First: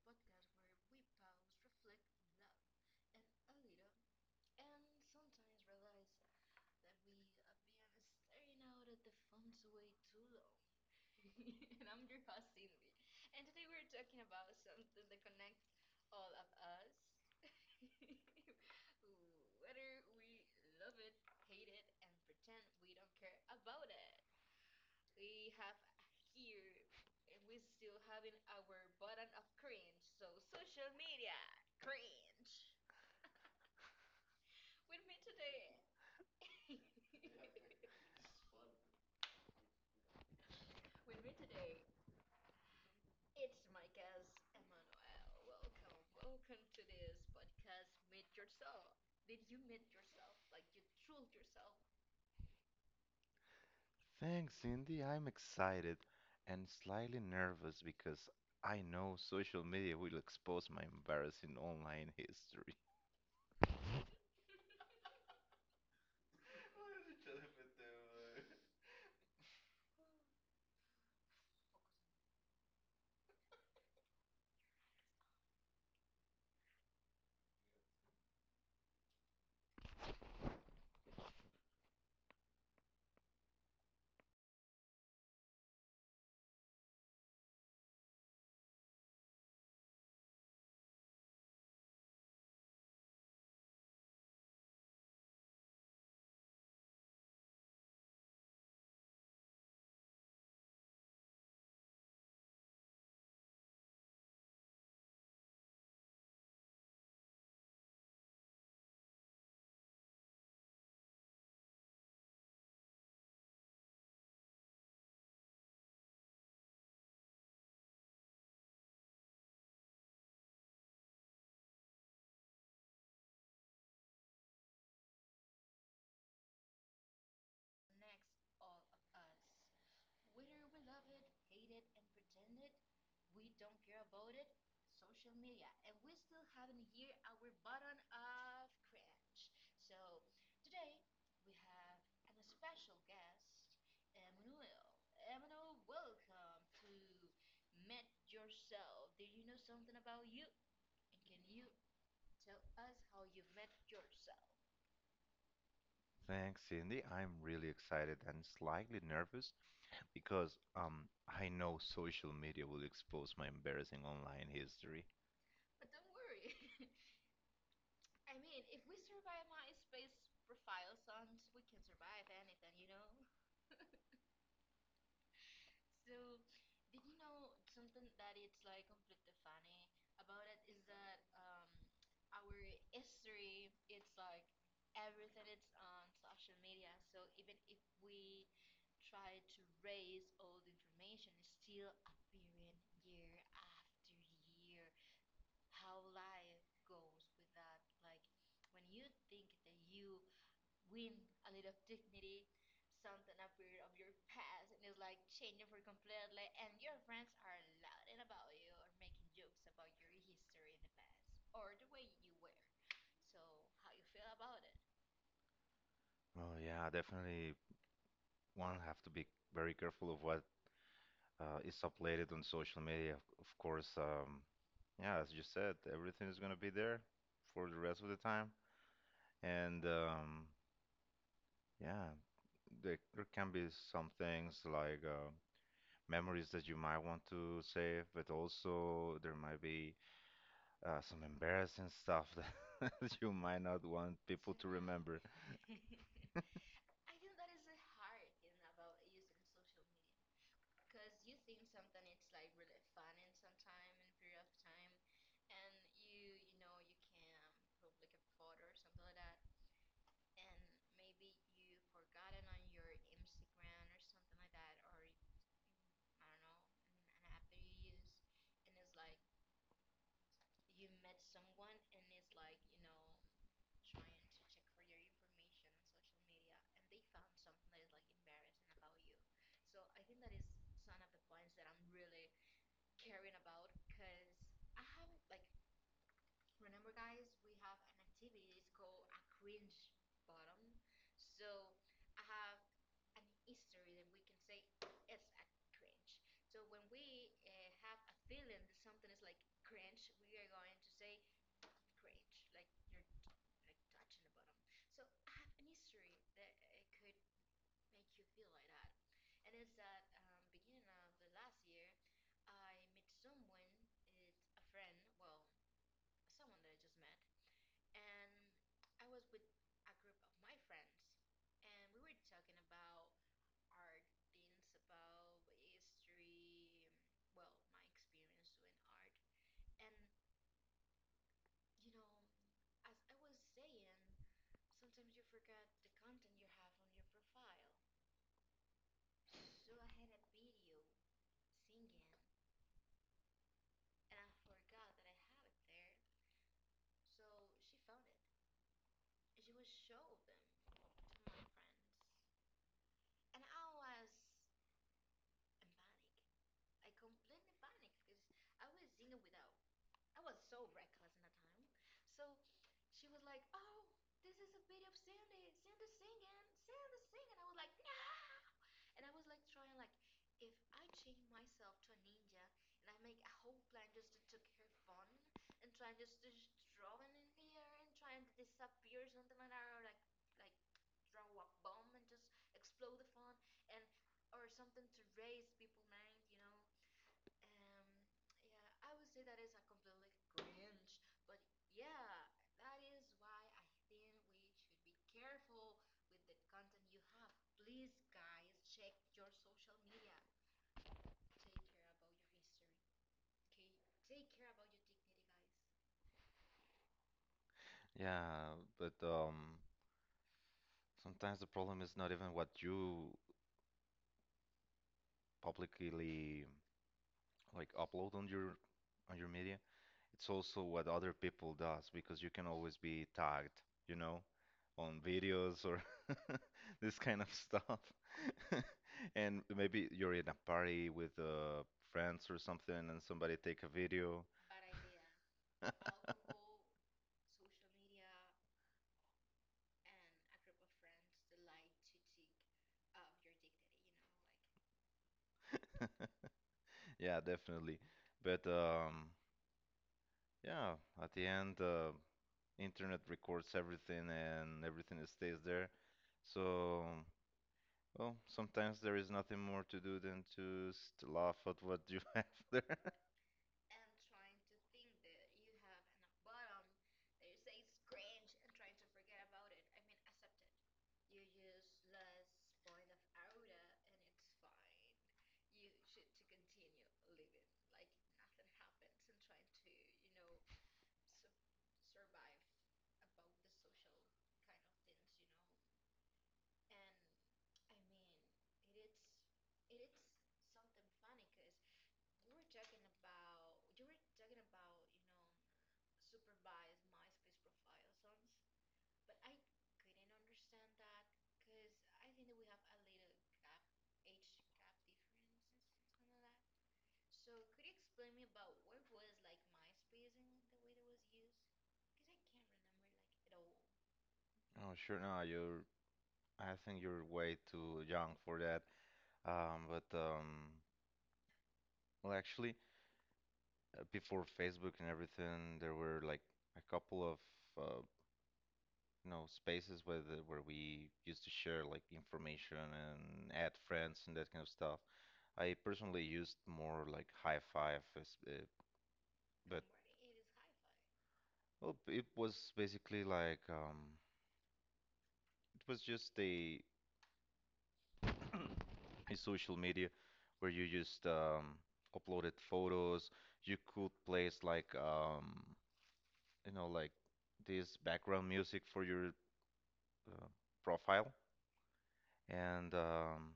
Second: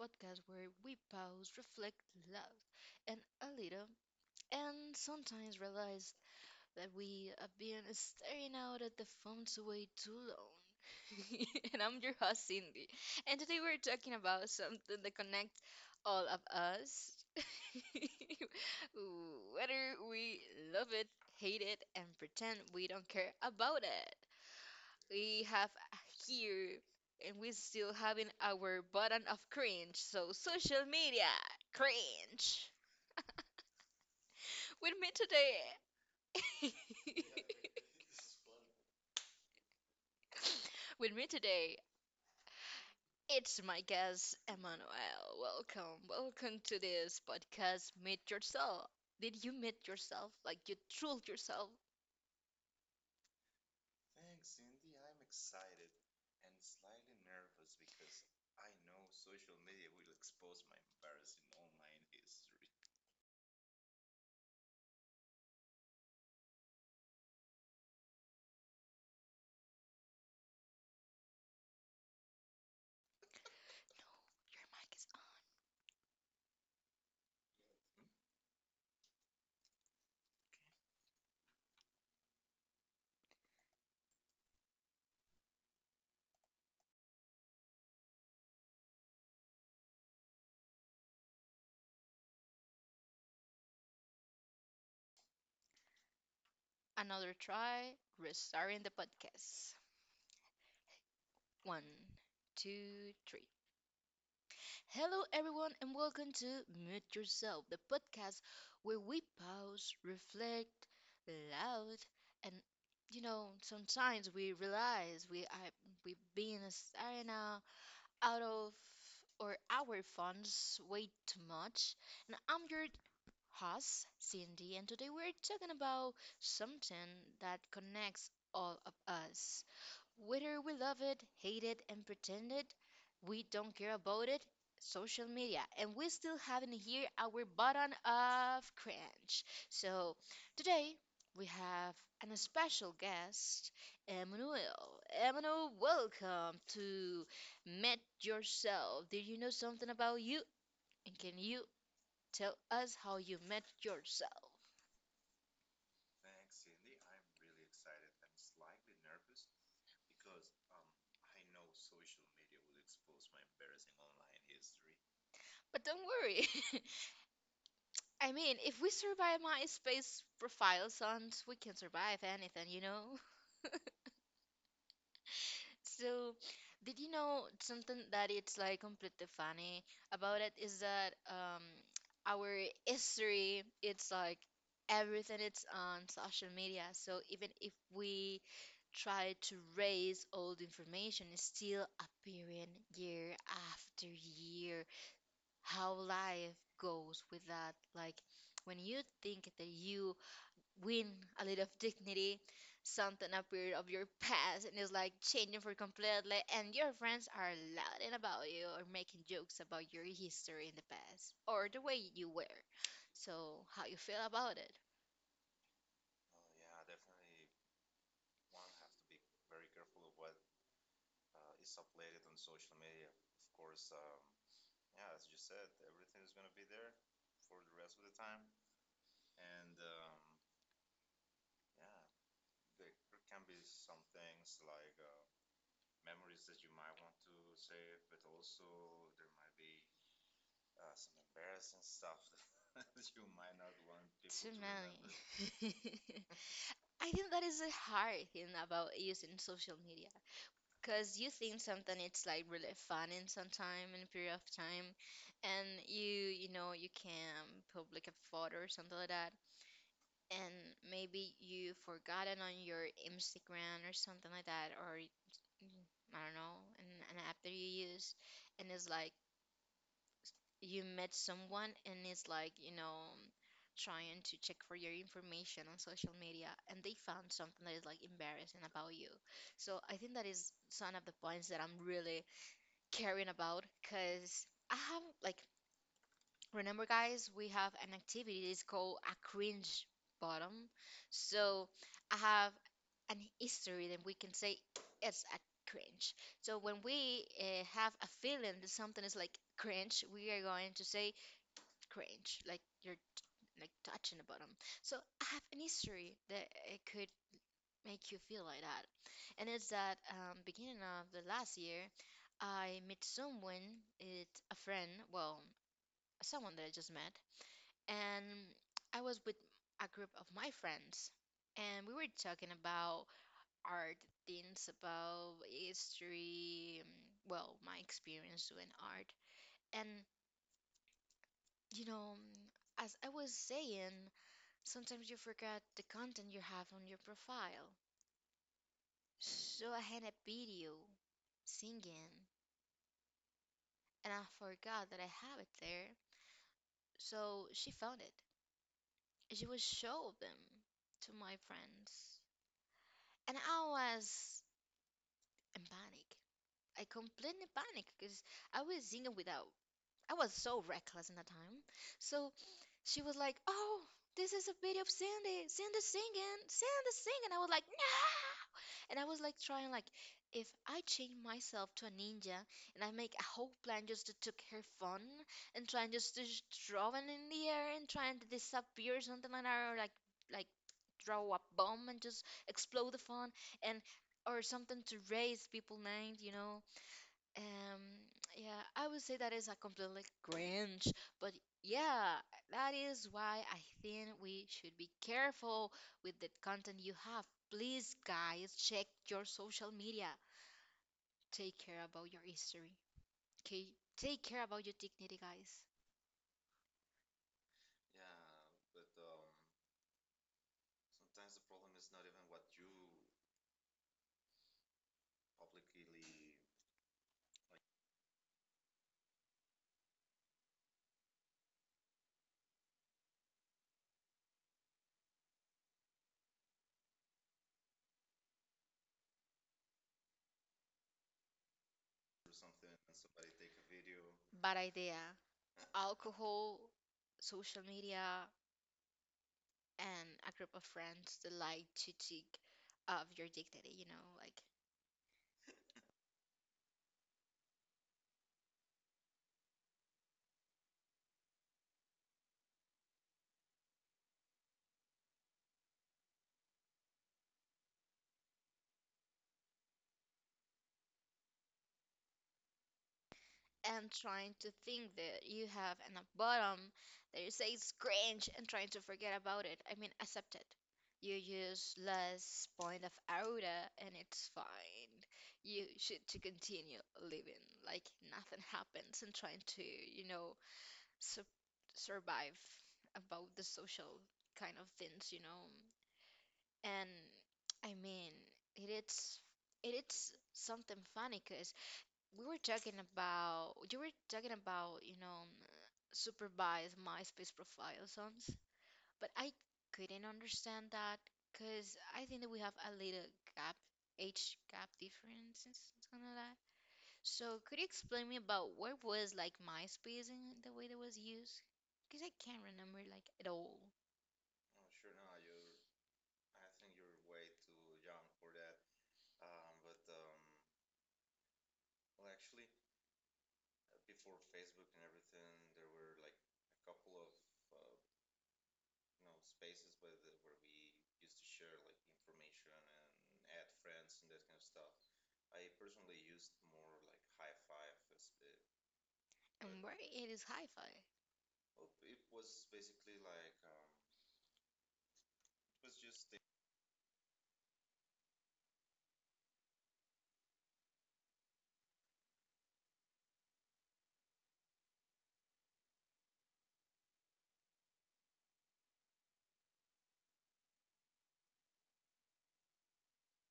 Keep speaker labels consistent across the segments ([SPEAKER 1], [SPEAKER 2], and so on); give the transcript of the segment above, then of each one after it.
[SPEAKER 1] podcast where we pause, reflect, laugh, and a little, and sometimes realize that we have been staring out at the phones way too long. And I'm your host, Cindy, and today we're talking about something that connects all of us, whether we love it, hate it, and pretend we don't care about it we have here and we still having our button of cringe, so social media cringe with me today. With me today it's my guest Emmanuel. Welcome, welcome to this podcast Meet Yourself. Did you meet yourself, like you trolled yourself?
[SPEAKER 2] Thanks, Cindy. I'm excited and slightly nervous because I know social media will expose my embarrassing online history.
[SPEAKER 1] Your mic is on. Another try, restarting the podcast. One, two, three. Hello, everyone, and welcome to Mute Yourself, the podcast where we pause, reflect, loud, and sometimes we realize we've been staring out, out of or our phones way too much. And I'm your host, Cindy, and today we're talking about something that connects all of us. Whether we love it, hate it, and pretend it, we don't care about it. Social media, and we still haven't hit our button of cringe. So today we have an special guest, Emmanuel. Emmanuel, welcome to Met Yourself. Did you know something about you? And can you tell us how you met yourself?
[SPEAKER 2] Thanks, Cindy. I'm really excited and slightly nervous because I know social media will expose my embarrassing online history.
[SPEAKER 1] But don't worry, I mean, if we survive MySpace profile, sons, we can survive anything, you know? So, did you know something that it's like completely funny about it is that our history, it's like everything it's on social media. So even if we try to raise old information, it's still appearing year after year. How life goes with that, like when you think that you win a little of dignity, something appeared of your past and it's like changing for completely, and your friends are laughing about you or making jokes about your history in the past or the way you were. So, how you feel about it?
[SPEAKER 2] Oh yeah, definitely one have to be very careful of what is uploaded on social media. Of course, yeah, as you said, everything is gonna be there for the rest of the time. And yeah, there can be some things like memories that you might want to save, but also there might be some embarrassing stuff that that you might not want
[SPEAKER 1] Too
[SPEAKER 2] people to remember.
[SPEAKER 1] many. I think that is a hard thing about using social media, because you think something it's like really fun in some time in a period of time, and you know, you can public a photo or something like that, and maybe you forgot it on your Instagram or something like that, or mm, I don't know, an app that you use, and it's like you met someone, and it's like, you know, trying to check for your information on social media, and they found something that is like embarrassing about you. So I think that is some of the points that I'm really caring about, because I have like, remember guys, we have an activity, it's called a cringe bottom. So I have an history that we can say it's a cringe. So when we have a feeling that something is like cringe, we are going to say cringe, like you're like touching the bottom. So I have an history that it could make you feel like that, and it's that beginning of the last year, I met someone, it's a friend, well, someone that I just met, and I was with a group of my friends, and we were talking about art things, about history, well, my experience doing art, and you know, as I was saying, sometimes you forget the content you have on your profile. So I had a video singing, and I forgot that I have it there. So she found it. She would show them to my friends. And I was in panic. I completely panicked because I was singing without. I was so reckless in that time. So she was like, "Oh, this is a video of Sandy. Sandy's singing. Sandy's singing." I was like, "No!" And I was like trying like if I change myself to a ninja, and I make a whole plan just to took her phone and trying just to throw it in the air and trying to disappear or something like that, or like throw a bomb and just explode the phone, and or something to raise people names, you know. Um, yeah, I would say that is a completely cringe, but yeah, that is why I think we should be careful with the content you have. Please, guys, check your social media. Take care about your history. Okay, take care about your dignity, guys.
[SPEAKER 2] Yeah, but sometimes the problem is not even what you publicly like upload on your media. It's also what other people does because you can always be tagged, you know? On videos or this kind of stuff. And maybe you're in a party with friends or something, and somebody take a video.
[SPEAKER 1] Bad idea. Alcohol, social media, and a group of friends that like to take of your dignity, you know, like.
[SPEAKER 2] Yeah, definitely. But yeah, at the end, internet records everything, and everything stays there. So, well, sometimes there is nothing more to do than to just laugh at what you have there.
[SPEAKER 1] And trying to think that you have in a bottom that you say it's cringe and trying to forget about it. I mean, accept it. You use less point of aura and it's fine. You should to continue living like nothing happens and trying to, you know, su survive about the social kind of things, you know. And I mean, it is it is something funny cause we were talking about you were talking about, you know, supervised MySpace profile songs, but I couldn't understand that, because I think that we have a little gap, age gap difference and something like that. So could you explain me about what was like MySpace and the way that was used? Because I can't remember like at all,
[SPEAKER 2] Oh, sure. No, you're. I think you're way too young for that. But Well, actually, before Facebook and everything, there were like a couple of uh, you know spaces where where we used to share like information and add friends and that kind of stuff. I personally used more like High Five,
[SPEAKER 1] and
[SPEAKER 2] but
[SPEAKER 1] where it is hi-fi.
[SPEAKER 2] well, it was basically like it was just a social media where you just uploaded photos. You could place like you know like this background music for your uh, profile. And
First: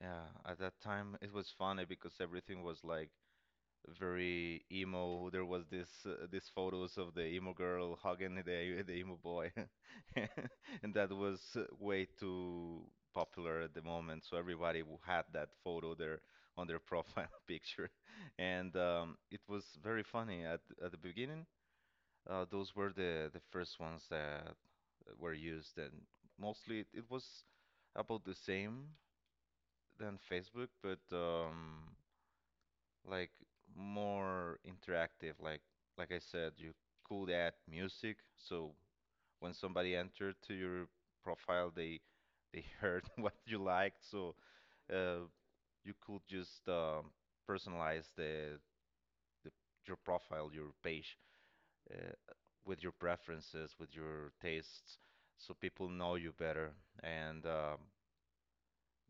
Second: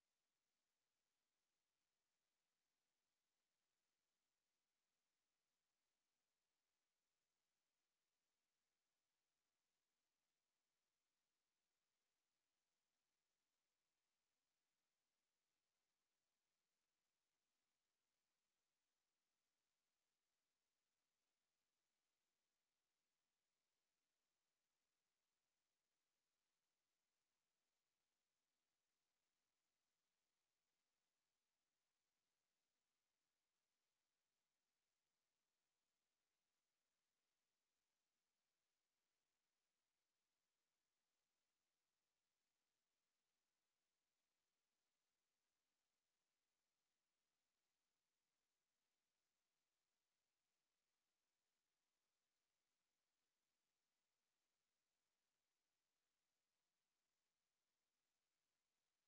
[SPEAKER 2] yeah, at that time it was funny because everything was like very emo. There was this these photos of the emo girl hugging the the emo boy, and that was way too popular at the moment. So everybody had that photo there on their profile picture, and it was very funny at the beginning. Those were the first ones that were used, and mostly it was about the same than Facebook, but like more interactive. Like I said, you could add music, so when somebody entered to your profile, they heard what you liked, so uh, you could just personalize the your profile, your page. uh, with your preferences, with your tastes, so people know you better. And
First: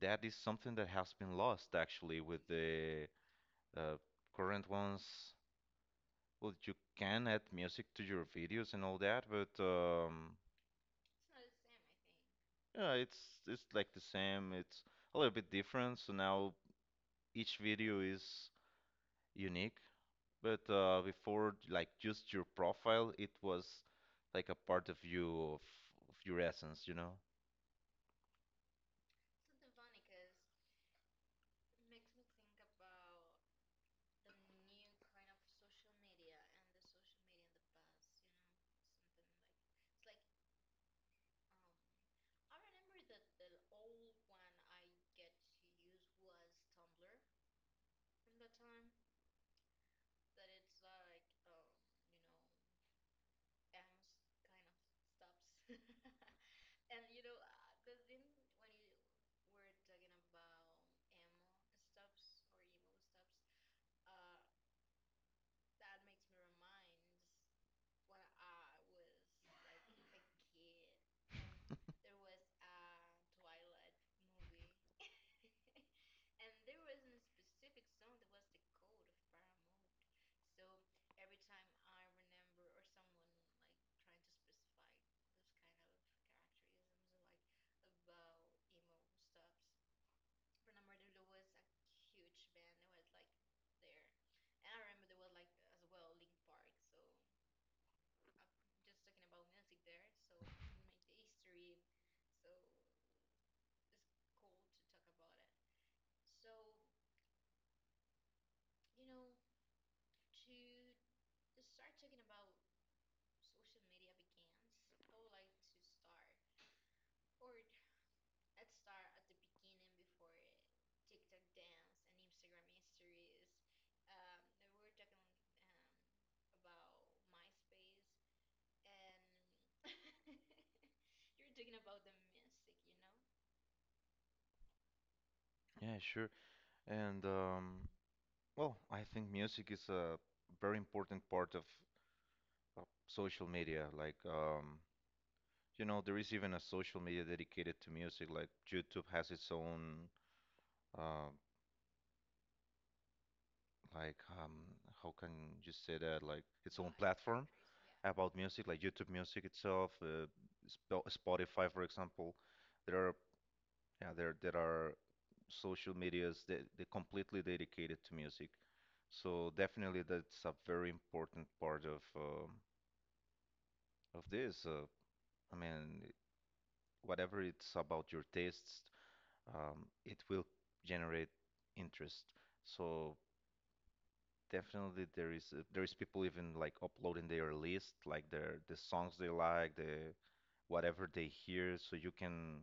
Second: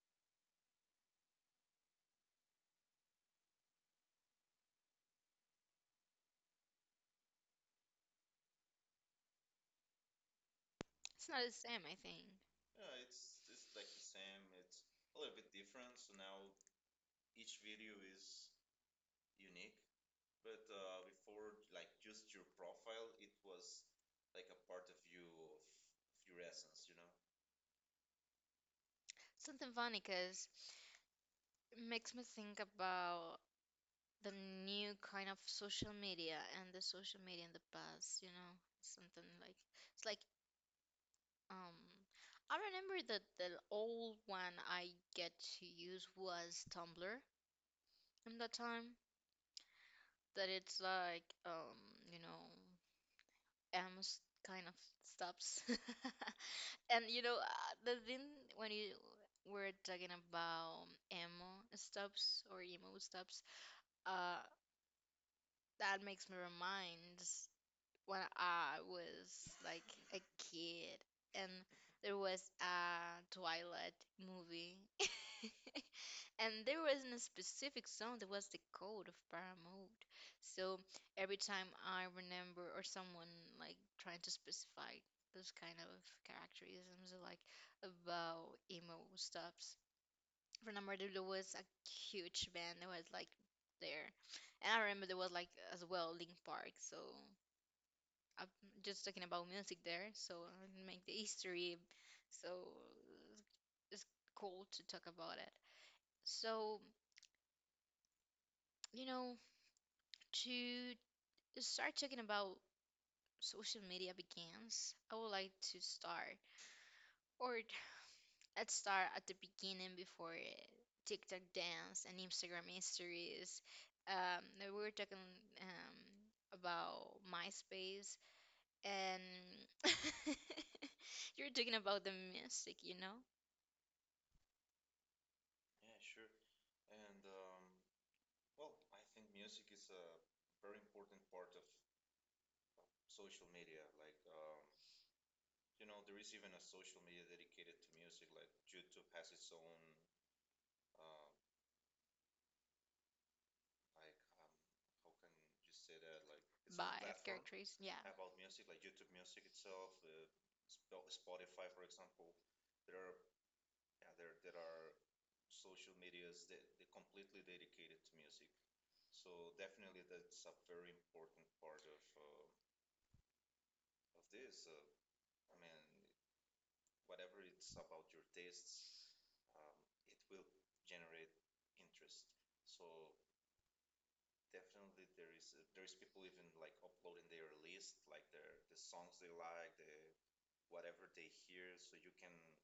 [SPEAKER 2] that is something that has been lost actually with the uh, current ones. Well, you can add music to your videos and all that, but
[SPEAKER 1] It's not the same, I think.
[SPEAKER 2] yeah, it's like the same. It's a little bit different. So now each video is unique. But before, like just your profile, it was like a part of you, of your essence, you know?
[SPEAKER 1] Something funny because it makes me think about the new kind of social media and the social media in the past, you know, something like it's like um I remember that the old one I get to use was Tumblr in that time, that it's like you know, almost kind of stops. And you know, the thing when you were talking about emo stops or emo stops, uh that makes me remind when I was like a kid, and there was a Twilight movie. And there wasn't a specific song, there was the code of Paramount. So every time I remember or someone like trying to specify those kind of characterisms like about emo stuffs, I remember there was a huge band that was like there. And I remember there was like as well Link Park, so I'm just talking about music there, so I make the history, so it's cool to talk about it. So, you know, to start talking about social media begins, I would like to start, or let's start at the beginning before TikTok dance and Instagram histories. Um, we were talking um, about MySpace, and you're talking about the music, you know?
[SPEAKER 2] Yeah, sure. And well, I think music is a very important part of social media. Like, you know, there is even a social media dedicated to music. Like, YouTube has its own, uh, like, um, how can you say that? Like, its own
[SPEAKER 1] By a
[SPEAKER 2] platform
[SPEAKER 1] characters. Yeah.
[SPEAKER 2] about music, like YouTube Music itself, Sp Spotify, for example. There are, yeah, there are social medias that they're completely dedicated to music. So definitely that's a very important part of this. I mean, whatever it's about your tastes, it will generate interest. So definitely there is people even like uploading their list, like the songs they like, the whatever they hear.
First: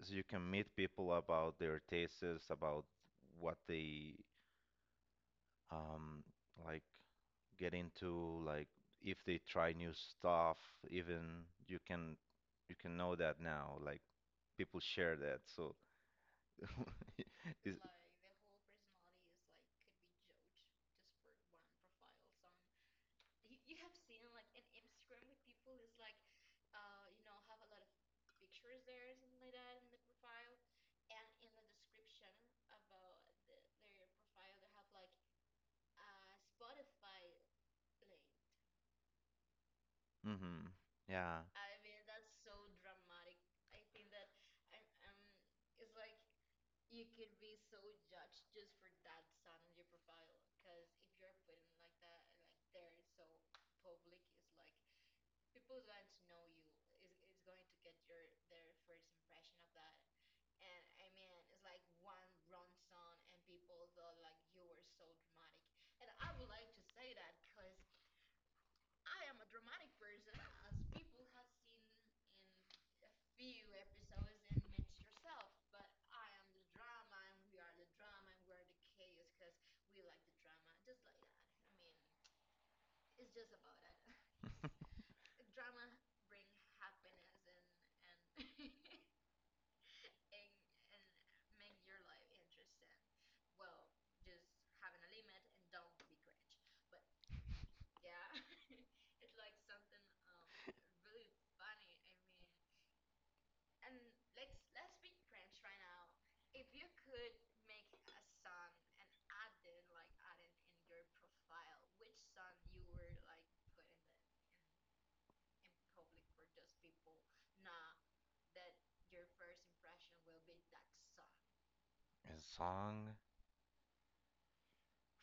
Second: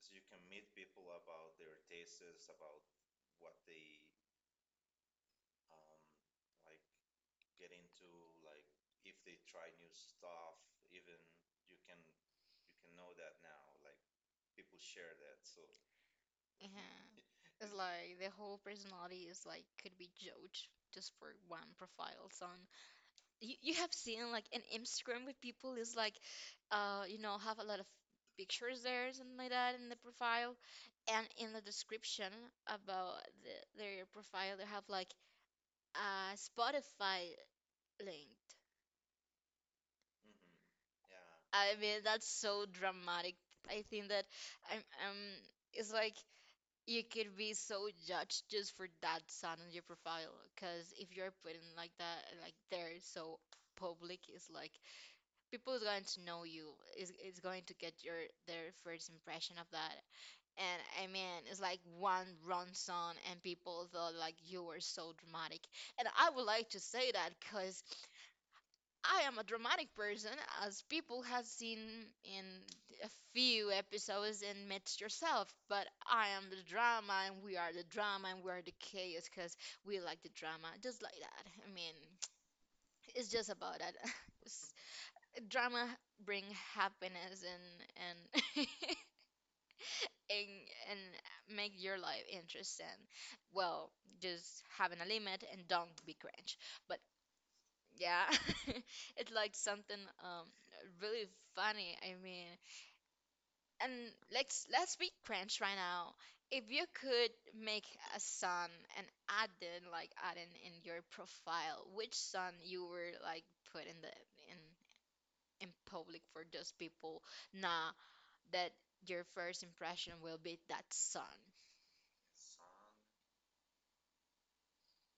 [SPEAKER 2] So you can meet people about their tastes, about what they um, like get into like if they try new stuff, even you can you can know that now. Like people share that, so
[SPEAKER 1] uh It's
[SPEAKER 2] it's,
[SPEAKER 1] like the whole personality is like could be judged just for one profile. So you have seen like an Instagram with people is like, you know, have a lot of pictures there, something like that in the profile, and in the description about the, their profile, they have like a Spotify linked.
[SPEAKER 2] hmm yeah.
[SPEAKER 1] I mean, that's so dramatic. I think that I'm, um, it's like you could be so judged just for that sound on your profile. Because if you're putting like that, like there, so public, it's like people is going to know you. Is it's going to get your their first impression of that. And I mean, it's like one wrong song, and people thought like you were so dramatic. And I would like to say that because I am a dramatic person, as people have seen in a few episodes in Mitch Yourself, but I am the drama, and we are the drama, and we are the chaos because we like the drama, just like that. I mean, it's just about that. S- Drama bring happiness and and and make your life interesting. Well, just having a limit and don't be cringe. But yeah, it's like something um really funny. I mean, and let's be cringe right now. If you could make a sun and add in like add in your profile, which sun you were like put in the in in public for those people, nah, that your first impression will be that sun.
[SPEAKER 2] A song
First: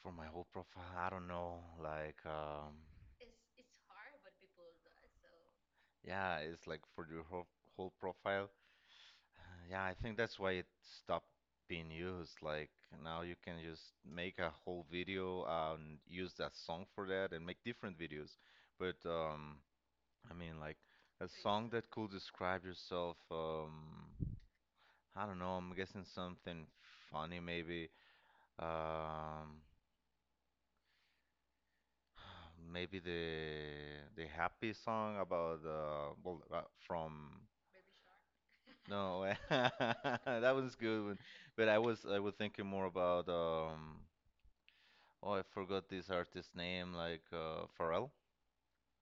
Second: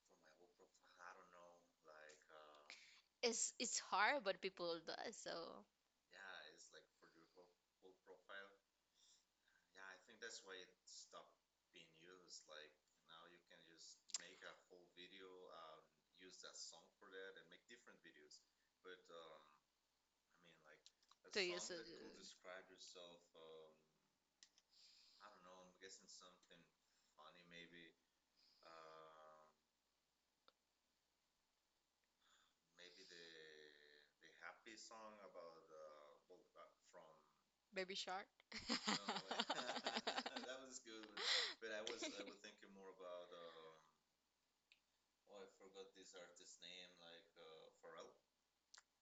[SPEAKER 2] for my whole profile, I don't know, like
[SPEAKER 1] It's hard, but people do it, so
[SPEAKER 2] yeah, it's like for your whole profile. Yeah, I think that's why it stopped being used. Like now you can just make a whole video and use that song for that and make different videos. But I mean, like a
[SPEAKER 1] to
[SPEAKER 2] song
[SPEAKER 1] use it.
[SPEAKER 2] that could describe yourself. I don't know. I'm guessing something funny, maybe. Um, maybe the happy song about from
[SPEAKER 1] Baby Shark? No,
[SPEAKER 2] No, that was good one. But I was thinking more about oh I forgot this artist name like Pharrell.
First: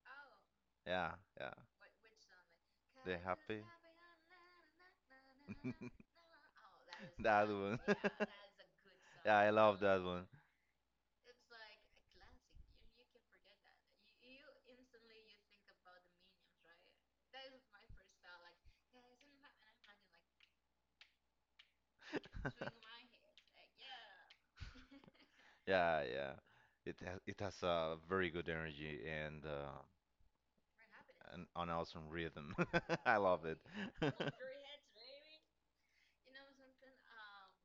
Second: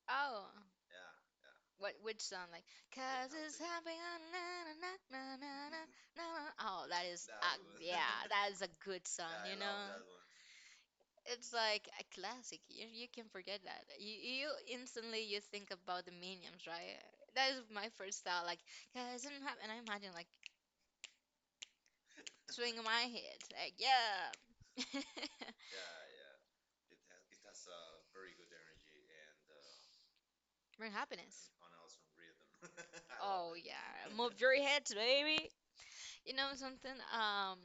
[SPEAKER 1] Oh,
[SPEAKER 2] Yeah, yeah.
[SPEAKER 1] what which song? Like, the
[SPEAKER 2] The
[SPEAKER 1] cause it's
[SPEAKER 2] happy.
[SPEAKER 1] happening. Na, na, na, na, na, na, na. Oh, that is,
[SPEAKER 2] That one.
[SPEAKER 1] yeah, that is a good
[SPEAKER 2] Yeah, I
[SPEAKER 1] song, you know?
[SPEAKER 2] love that one.
[SPEAKER 1] It's like a classic. You can forget that. You instantly you think about the Minions, right? That is my first thought. Like, cause it happy, and I imagine like swinging my head, like yeah,
[SPEAKER 2] Yeah, yeah. It has a very good energy and
[SPEAKER 1] bring happiness.
[SPEAKER 2] an awesome rhythm. I love
[SPEAKER 1] Oh
[SPEAKER 2] it.
[SPEAKER 1] yeah, move your heads, baby. You know something?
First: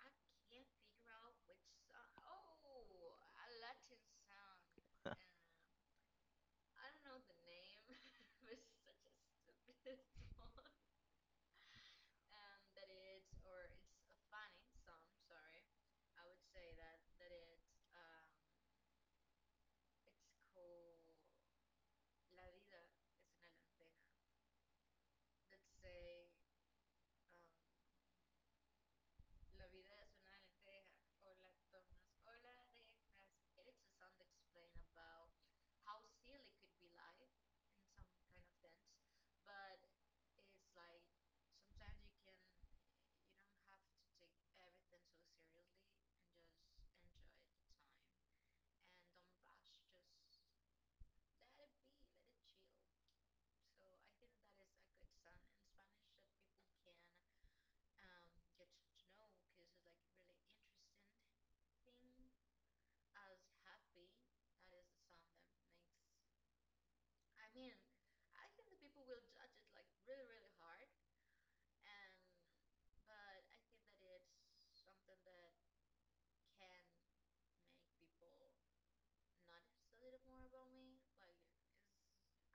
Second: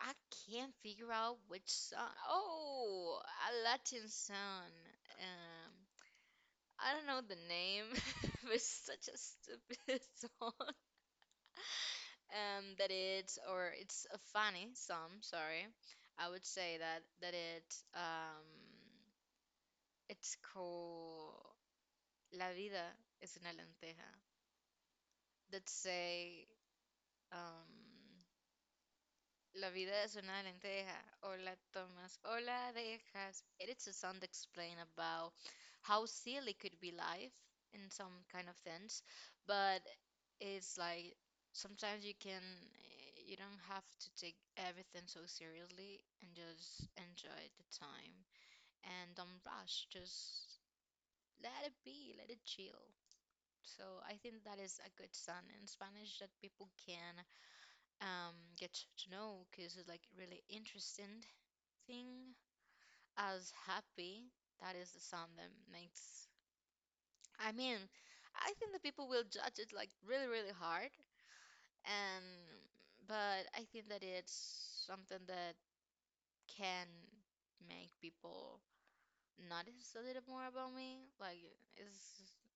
[SPEAKER 1] I can't figure out which song. Oh, a Latin song.
[SPEAKER 2] Okay,
[SPEAKER 1] Um, I don't know the name, but it's such a stupid song. That it's or it's a funny song. Sorry, I would say that it's called La vida es una lenteja. That say um. La vida es una lenteja, or la tomas, or la dejas. It's a song that explain about how silly could be life in some kind of sense, but it's like sometimes you can you don't have to take everything so seriously and just enjoy the time and don't rush. Just let it be, let it chill. So I think that is a good song in Spanish that people can get to know because it's like really interesting thing as happy. That is the sound that makes. I mean, I think that people will judge it like really, really hard, and but I think that it's something that can make people notice a little more about me. Like, is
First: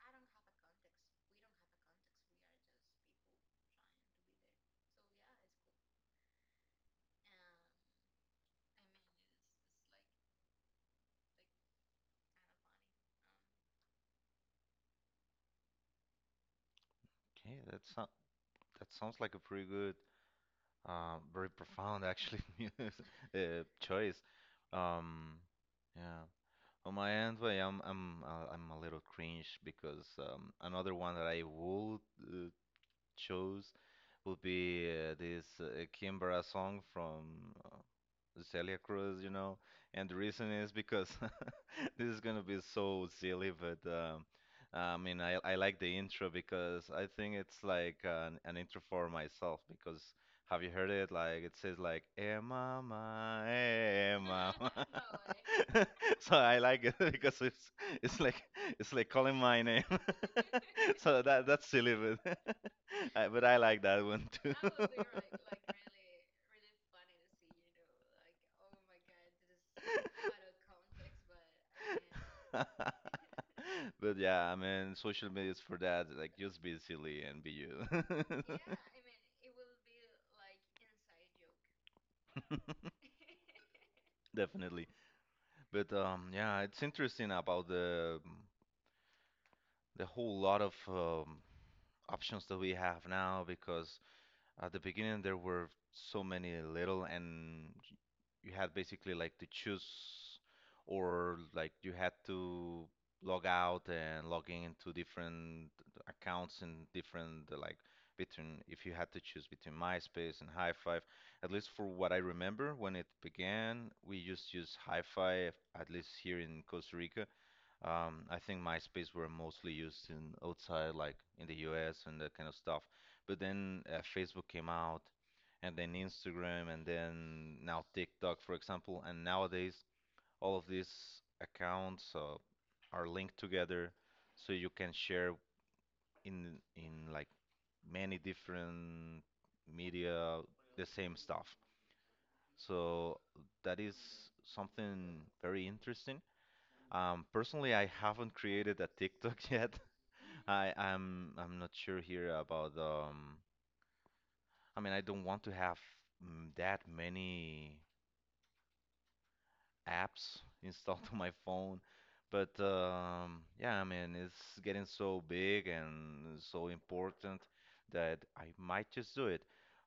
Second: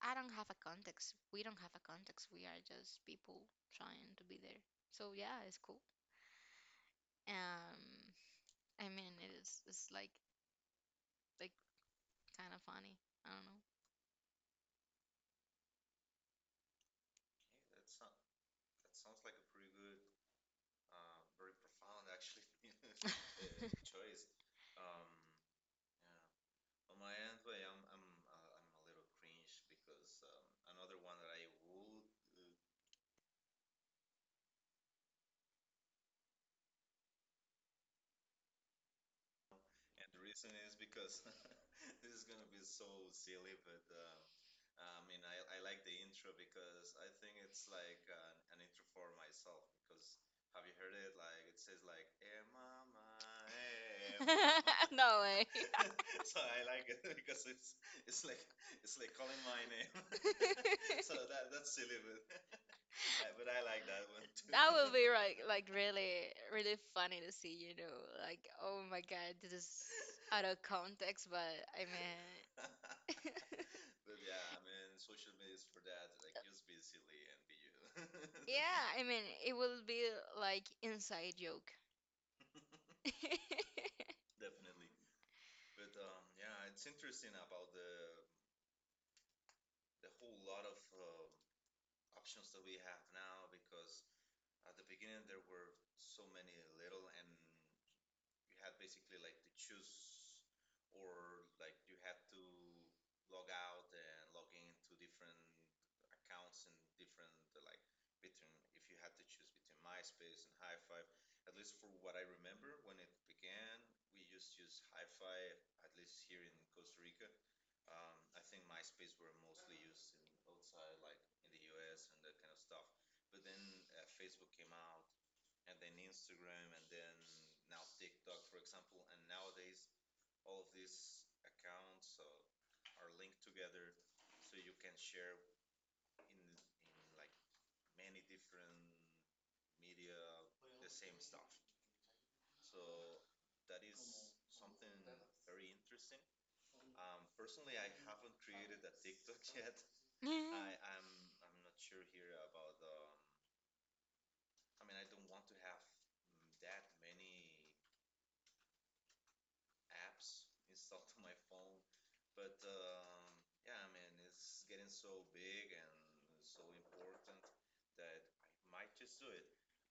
[SPEAKER 1] I don't have a context. We don't have a context. We are just people trying to be there. So yeah, it's cool. Um, I mean, it's like like kind of funny. I don't know.
[SPEAKER 2] that sounds that sounds like a pretty good, very profound actually music,
[SPEAKER 1] uh,
[SPEAKER 2] choice. Um, yeah. On my end, well, yeah, I'm a little cringe because another one that I would uh, chose would be this Kimbra song from Celia Cruz, you know, and the reason is because this is gonna be so silly, but I mean, I like the intro because I think it's like an intro for myself because have you heard it? Like it says like, "Eh, mama, eh, mama."
[SPEAKER 1] no way.
[SPEAKER 2] So I like it because it's like it's like calling my name. So that that's silly, but I, but I like that one too.
[SPEAKER 1] That would be like really really funny to see, you know, like oh my god, this is out of context, but I mean yeah, I
[SPEAKER 2] But yeah, I mean, social media is for that. Like, just be silly and be you.
[SPEAKER 1] Yeah, I mean it will be like inside joke.
[SPEAKER 2] Definitely. But yeah, it's interesting about the whole lot of options that we have now because at the beginning there were so many little and you had basically like to choose or like you had to log out and log in into different accounts and different between if you had to choose between MySpace and High Five, at least for what I remember when it began, we just used High Five, at least here in Costa Rica, I think MySpace were mostly used in outside, like in the US and that kind of stuff. But then Facebook came out, and then Instagram, and then now TikTok, for example. And nowadays, all of these accounts are linked together, so you can share in like many different media the same stuff. So that is something very interesting. Personally, I haven't created a TikTok yet,
[SPEAKER 1] All I,
[SPEAKER 2] I I'm not sure here about I mean I don't want to have that many apps installed on my phone but yeah I mean it's getting so big and so important that I might just do it.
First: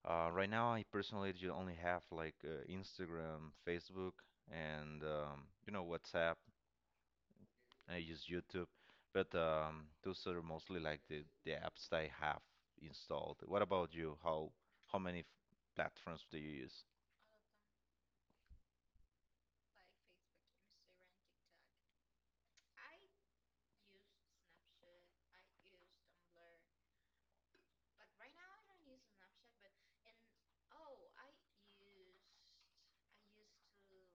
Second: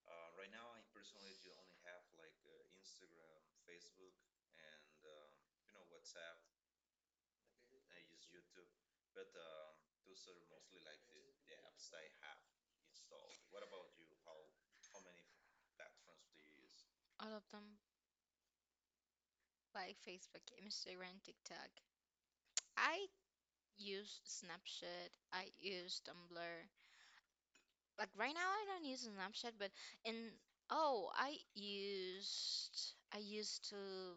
[SPEAKER 2] Right now I personally only have like Instagram, Facebook and you know WhatsApp I use YouTube, but those are mostly like the apps that I have installed. What about you? How many platforms do you use?
[SPEAKER 1] All of them, like Facebook, Instagram, TikTok. I use Snapchat. I use Tumblr. Like right now, I don't use Snapchat, but in oh, I used to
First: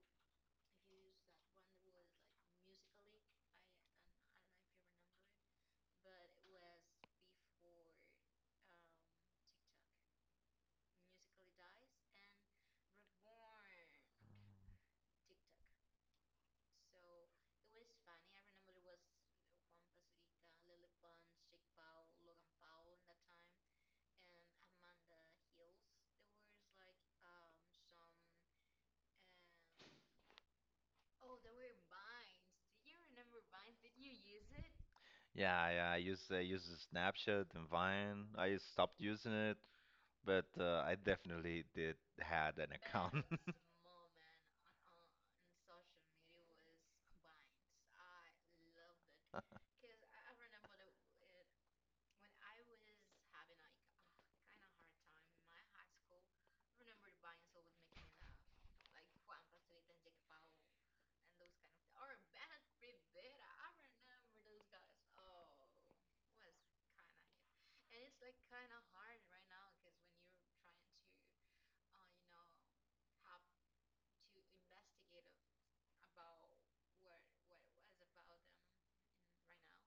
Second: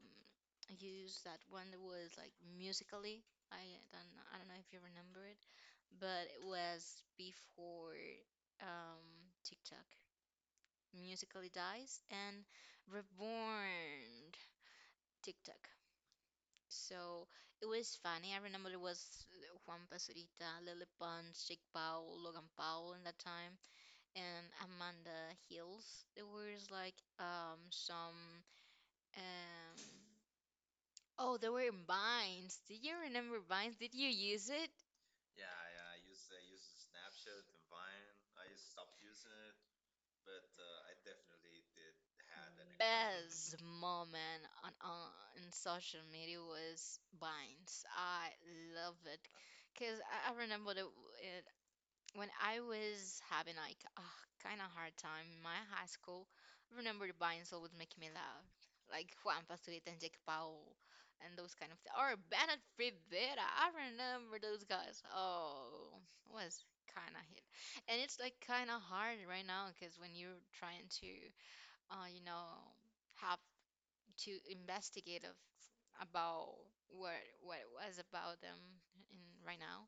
[SPEAKER 1] use that one that was like musically. I I don't know if you remember it, but it was before um TikTok. Musically dies and reborn TikTok. So it was funny. I remember it was Juan Pazurita, Lily Pons, Jake Powell, Logan Powell in that time, and Amanda Hills. There was like some um oh they were in Vines. Did you remember Vines? Did you use it?
[SPEAKER 2] Yeah, yeah, I use Snapchat and Vine. I stopped using it, but I definitely did had an account.
[SPEAKER 1] Best moment on in social media was Vines. I love it because I remember the, it When I was having like a kind of hard time in my high school, I remember the buying soul would make me laugh, like Juan Pazurita and Jake Paul, and those kind of things. Or Bennett Rivera, I remember those guys. Oh, it was kind of hit, and it's like kind of hard right now because when you're trying to, you know, have to investigate of about what what it was about them in right now,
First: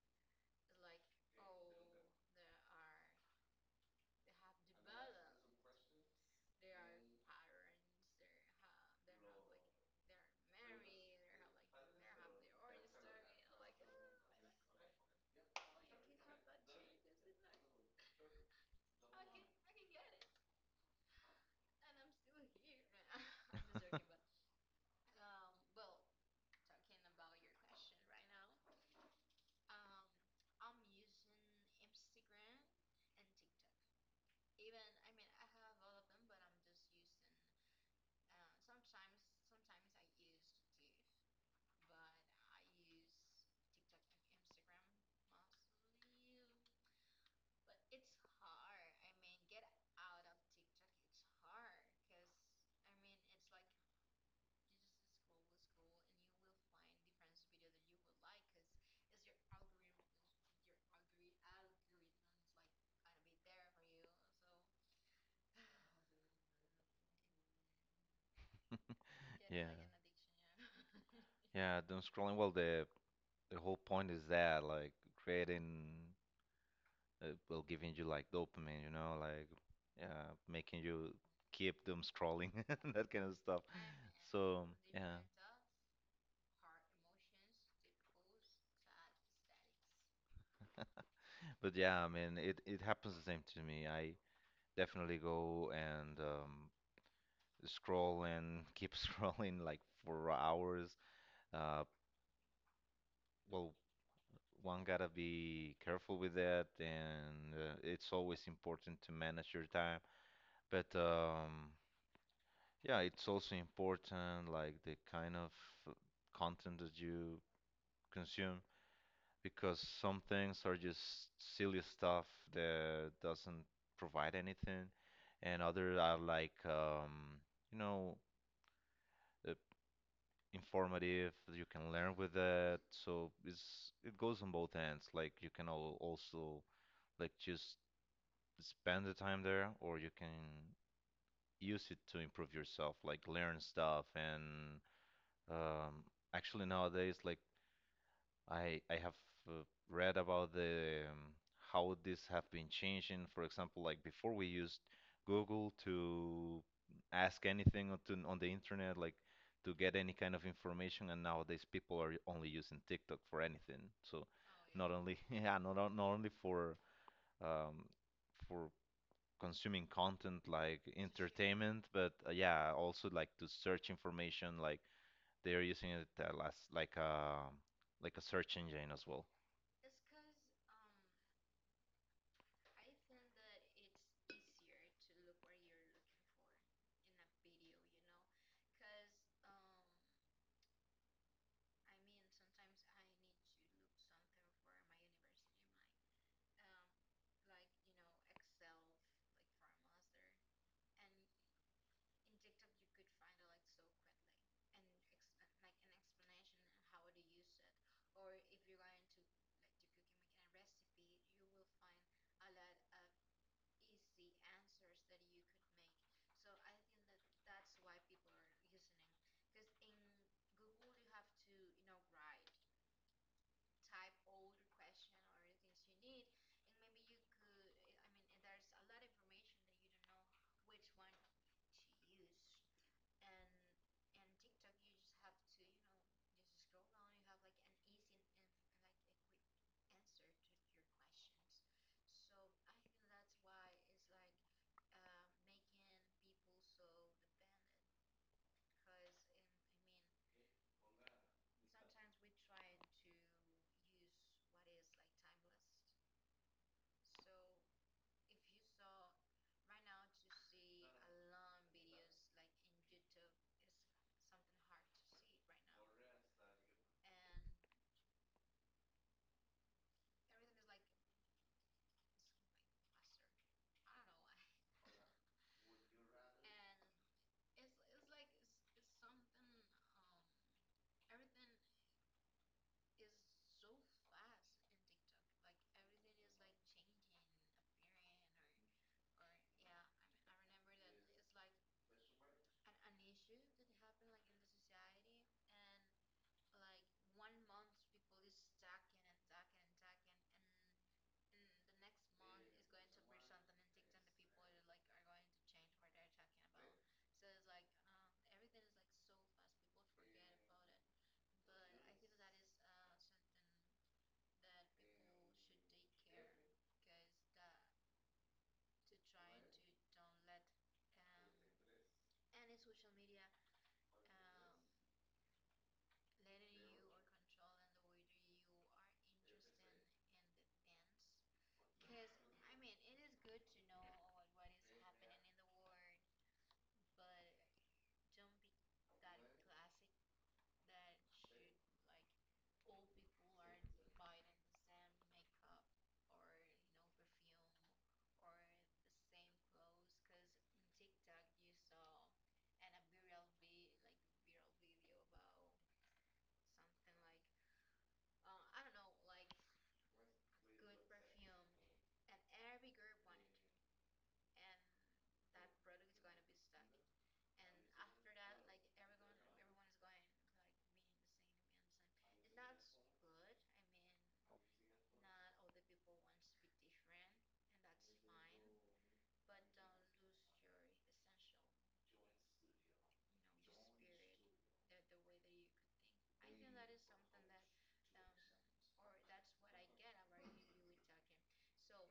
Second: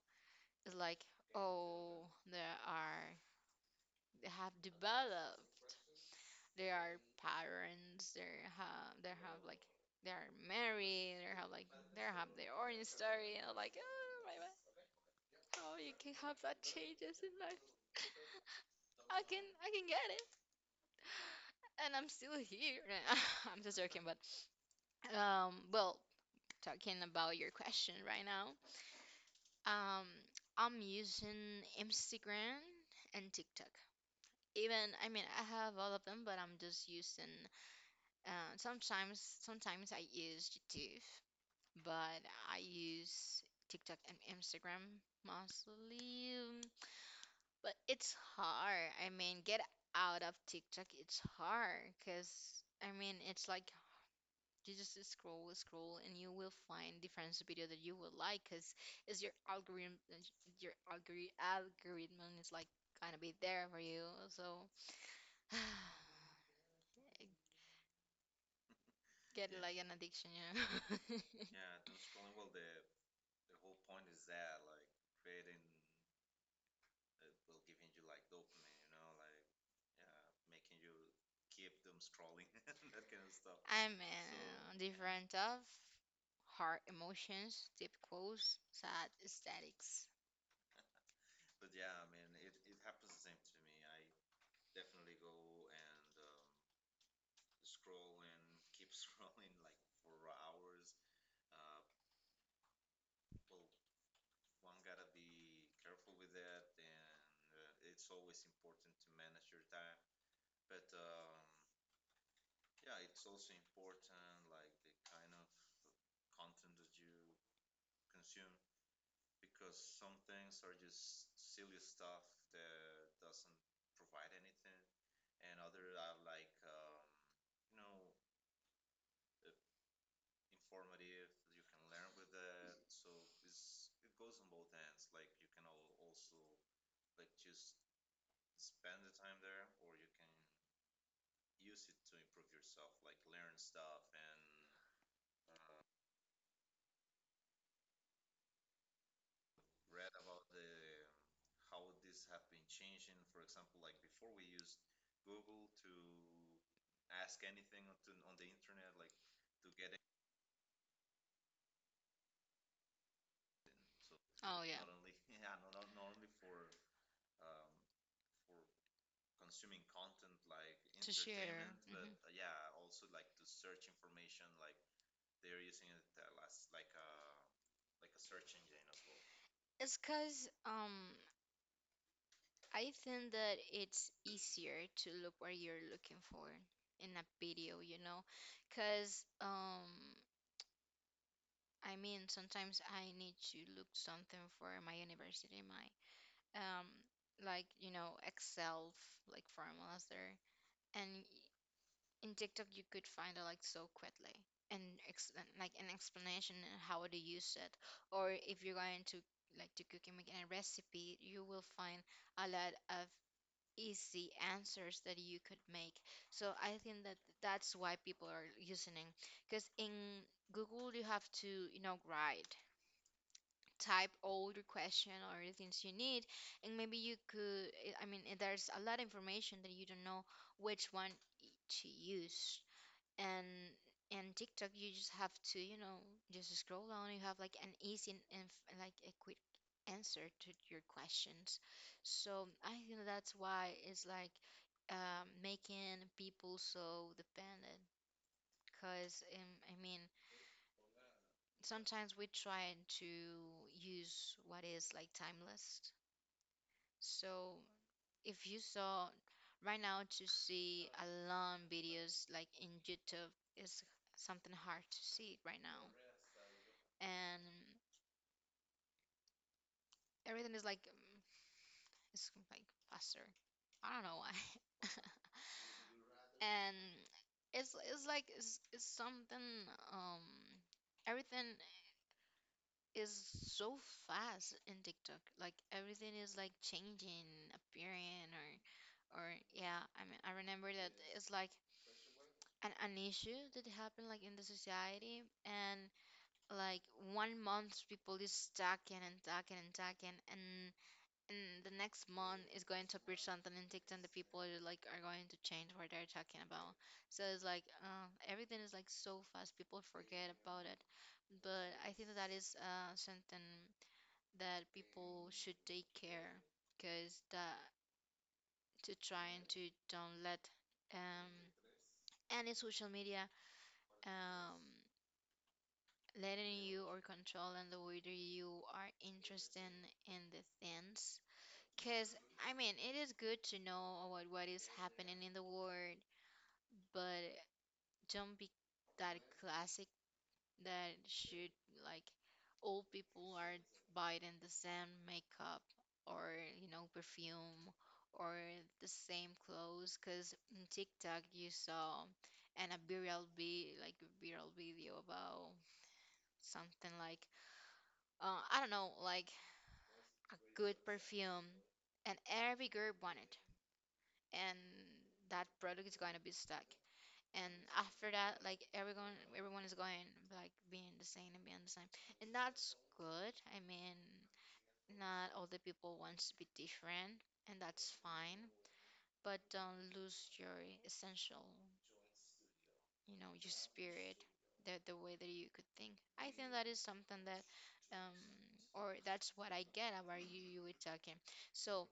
[SPEAKER 1] it's like. Oh, there are have developed their parents they have like they are married they have like they have their own story, and I'm like oh my god how you can have that changes in life. I can get it, and I'm still here. I'm just joking, but well, talking about your question right now, um I'm using Instagram and TikTok. Even I mean I have all of them, but I'm just using sometimes I use YouTube, but I use TikTok and Instagram mostly. But it's hard. I mean, get out of TikTok, it's hard because I mean, it's like you just scroll, scroll, and you will find different video that you will like because it's your algorithm, your algorithm is like gonna be there for you. So, get
[SPEAKER 2] Yeah.
[SPEAKER 1] like an addiction, yeah.
[SPEAKER 2] Yeah, doom scrolling. Well, the whole point is that like creating will giving you like dopamine, you know, like making you keep them scrolling that kind of stuff.
[SPEAKER 1] I'm So,
[SPEAKER 2] So yeah,
[SPEAKER 1] different of hard emotions, deep quotes, sad aesthetics.
[SPEAKER 2] but yeah, I mean, it happens the same to me. I definitely go and scroll and keep scrolling like for hours. Uh, well, one gotta be careful with that, and it's always important to manage your time. But yeah, it's also important, like the kind of uh, content that you consume, because some things are just silly stuff that doesn't provide anything, and other are like, you know, uh, informative, that you can learn with it. So it goes on both ends. Like you can al also like just spend the time there, or you can use it to improve yourself, like learn stuff and Um, actually, nowadays, like I have uh, read about the how this have been changing. For example, like before we used Google to ask anything on, to, on the internet, like to get any kind of information, and nowadays people are only using TikTok for anything. So
[SPEAKER 1] Oh yeah,
[SPEAKER 2] not only yeah, not only um, for consuming content like
[SPEAKER 1] to share.
[SPEAKER 2] entertainment,
[SPEAKER 1] Hmm
[SPEAKER 2] but yeah, also like to search information like they're using it as like a search engine as well.
[SPEAKER 1] It's cause I think that it's easier to look what you're looking for in a video, you know, cause I mean sometimes I need to look something for my university, my um, like you know Excel like formulas there, and in TikTok you could find it like so quickly and like an explanation and how to use it, or if you're going to like to cook and make a recipe, you will find a lot of easy answers that you could make. So I think that that's why people are using it, because in Google you have to you know write type all your question or the things you need and maybe you could I mean there's a lot of information that you don't know which one to use, and and tiktok you just have to you know just scroll down, you have like an easy and like a quick answer to your questions. So I think that's why it's like making people so dependent because I mean sometimes we try to use what is like timeless. So if you saw right now to see a long videos like in YouTube is something hard to see right now. And everything is like it's like faster. I don't know why. and it's something um everything is so fast in TikTok. Like everything is like changing, appearing, or yeah. I mean, I remember that it's like an issue that happened like in the society, and like 1 month people is talking and talking and talking, and the next month is going to appear something in TikTok that people are like are going to change what they're talking about. So it's like everything is like so fast, people forget about it. But I think that that is something that people should take care because that to trying to don't let um any social media um letting you or controlling the way that you are interested in the things, because I mean it is good to know about what is happening in the world, but don't be that classic that should like old people are buying the same makeup or you know perfume or the same clothes because in TikTok you saw, and a viral be like viral video about something like I don't know like a good perfume and every girl wanted, and that product is going to be stuck, and after that like everyone is going like being the same and being the same, and that's good. I mean, not all the people wants to be different, and that's fine, but don't lose your essential, you know, your spirit, the way that you could think. I think that is something that um or that's what I get about you you were talking. So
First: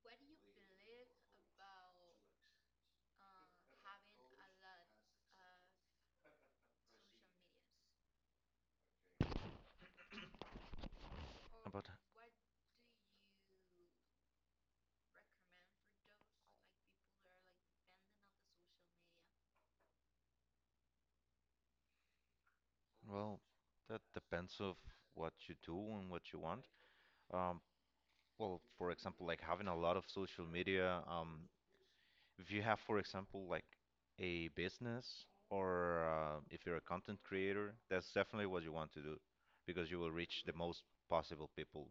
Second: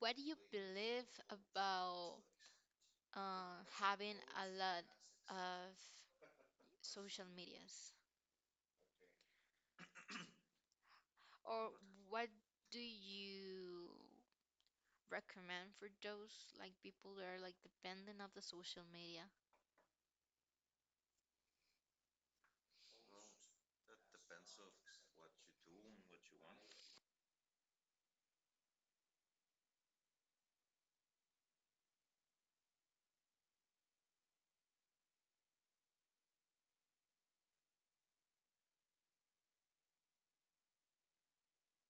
[SPEAKER 1] what do you believe about having a lot of social medias? Or
[SPEAKER 2] But
[SPEAKER 1] what do you recommend for those like people that are like dependent of the social media?
[SPEAKER 2] well, that depends of what you do and what you want. Um, well, for example, like having a lot of social media. If you have, for example, like a business or if you're a content creator, that's definitely what you want to do because you will reach the most possible people.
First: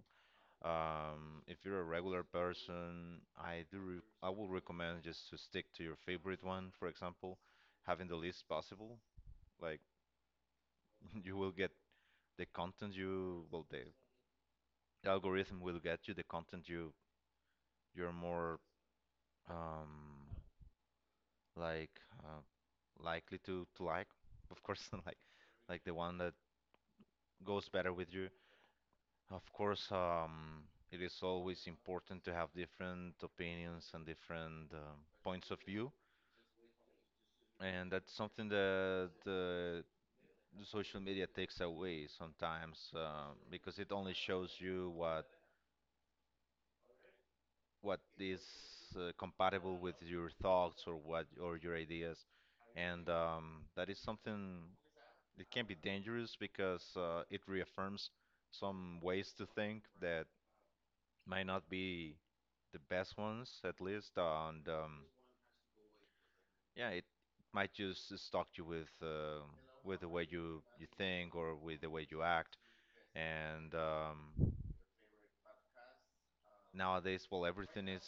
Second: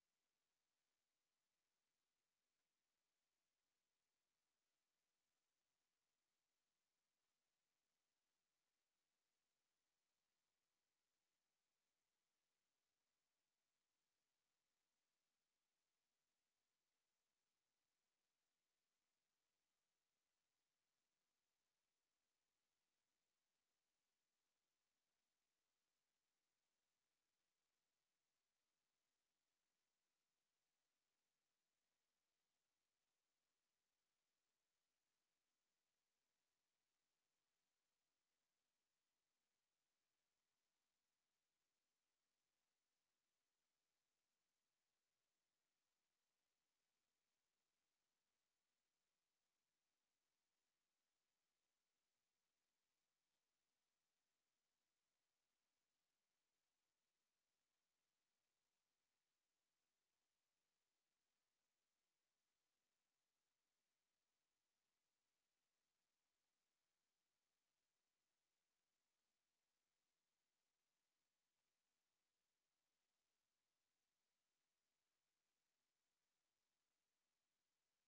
[SPEAKER 2] If you're a regular person, I do re I will recommend just to stick to your favorite one. For example, having the least possible, like you will get the algorithm will get you the content you're more um like uh, likely to like. Of course, like the one that goes better with you. Of course, it is always important to have different opinions and different points of view. And that's something that the social media takes away sometimes because it only shows you what is compatible with your thoughts or what or your ideas, and that is something it can be dangerous because it reaffirms some ways to think that might not be the best ones, at least. And yeah, it might just stalk you with the way you think or with the way you act. And nowadays, well, everything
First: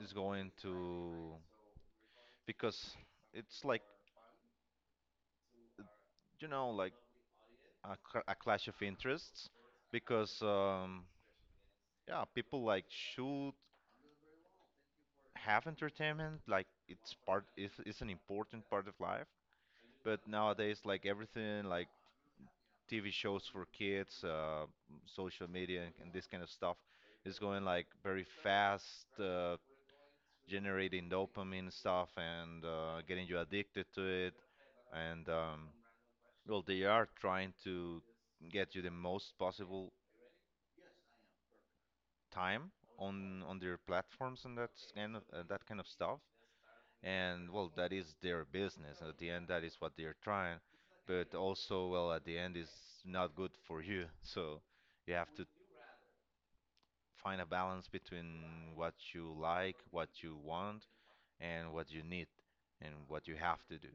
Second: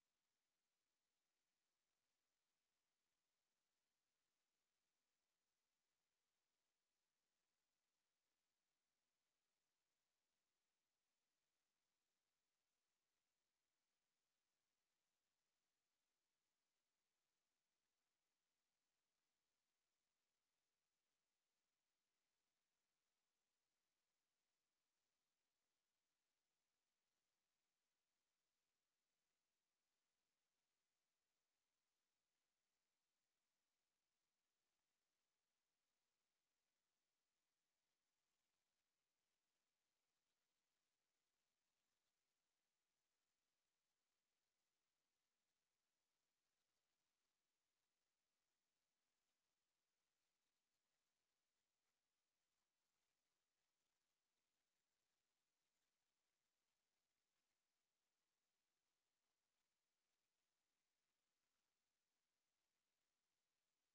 [SPEAKER 2] is going to because it's like, you know like a, a clash of interests. Because yeah, people should have entertainment, like it's an important part of life, but nowadays, like everything like TV shows for kids, social media, and this kind of stuff is going like very fast. Generating dopamine stuff and getting you addicted to it. And well, they are trying to get you the most possible time on their platforms, and that's kind of that kind of stuff. And well, that is their business. At the end, that is what they're trying. But also, well, at the end, it's not good for you. So you have to find a balance between what you like, what you want, and what you need, and what you have to do.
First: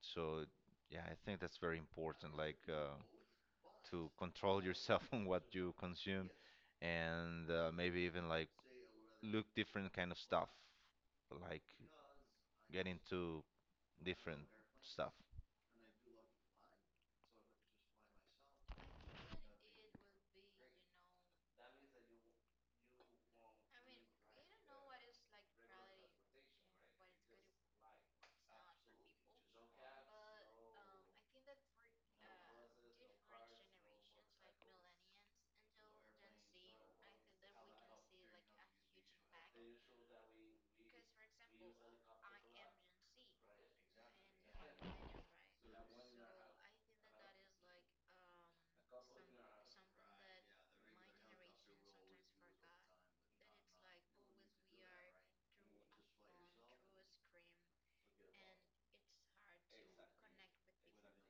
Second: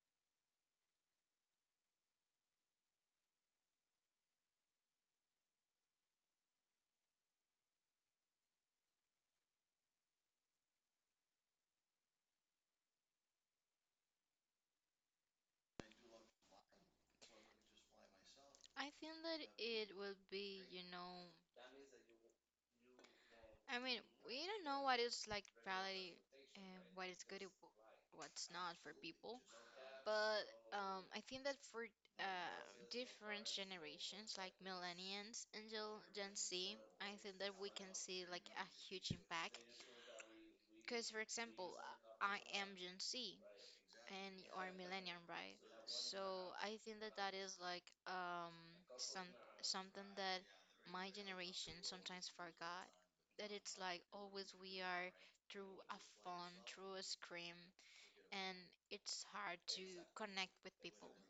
[SPEAKER 2] So yeah, I think that's very important, like to control yourself on what you consume, and maybe even like look different kind of stuff, like get into different stuff.
[SPEAKER 1] I think that it will be, you know, I mean, we don't know what is like reality and what is good and what's not for people. But I think that for different generations, like millennials and Gen Z, I think that we can see like a huge impact. Because, for example, I am Gen Z and you are millennial, right? So I think that that is like some something that my generation sometimes forgot. That it's like always we are through a phone, through a screen, and it's hard to connect with people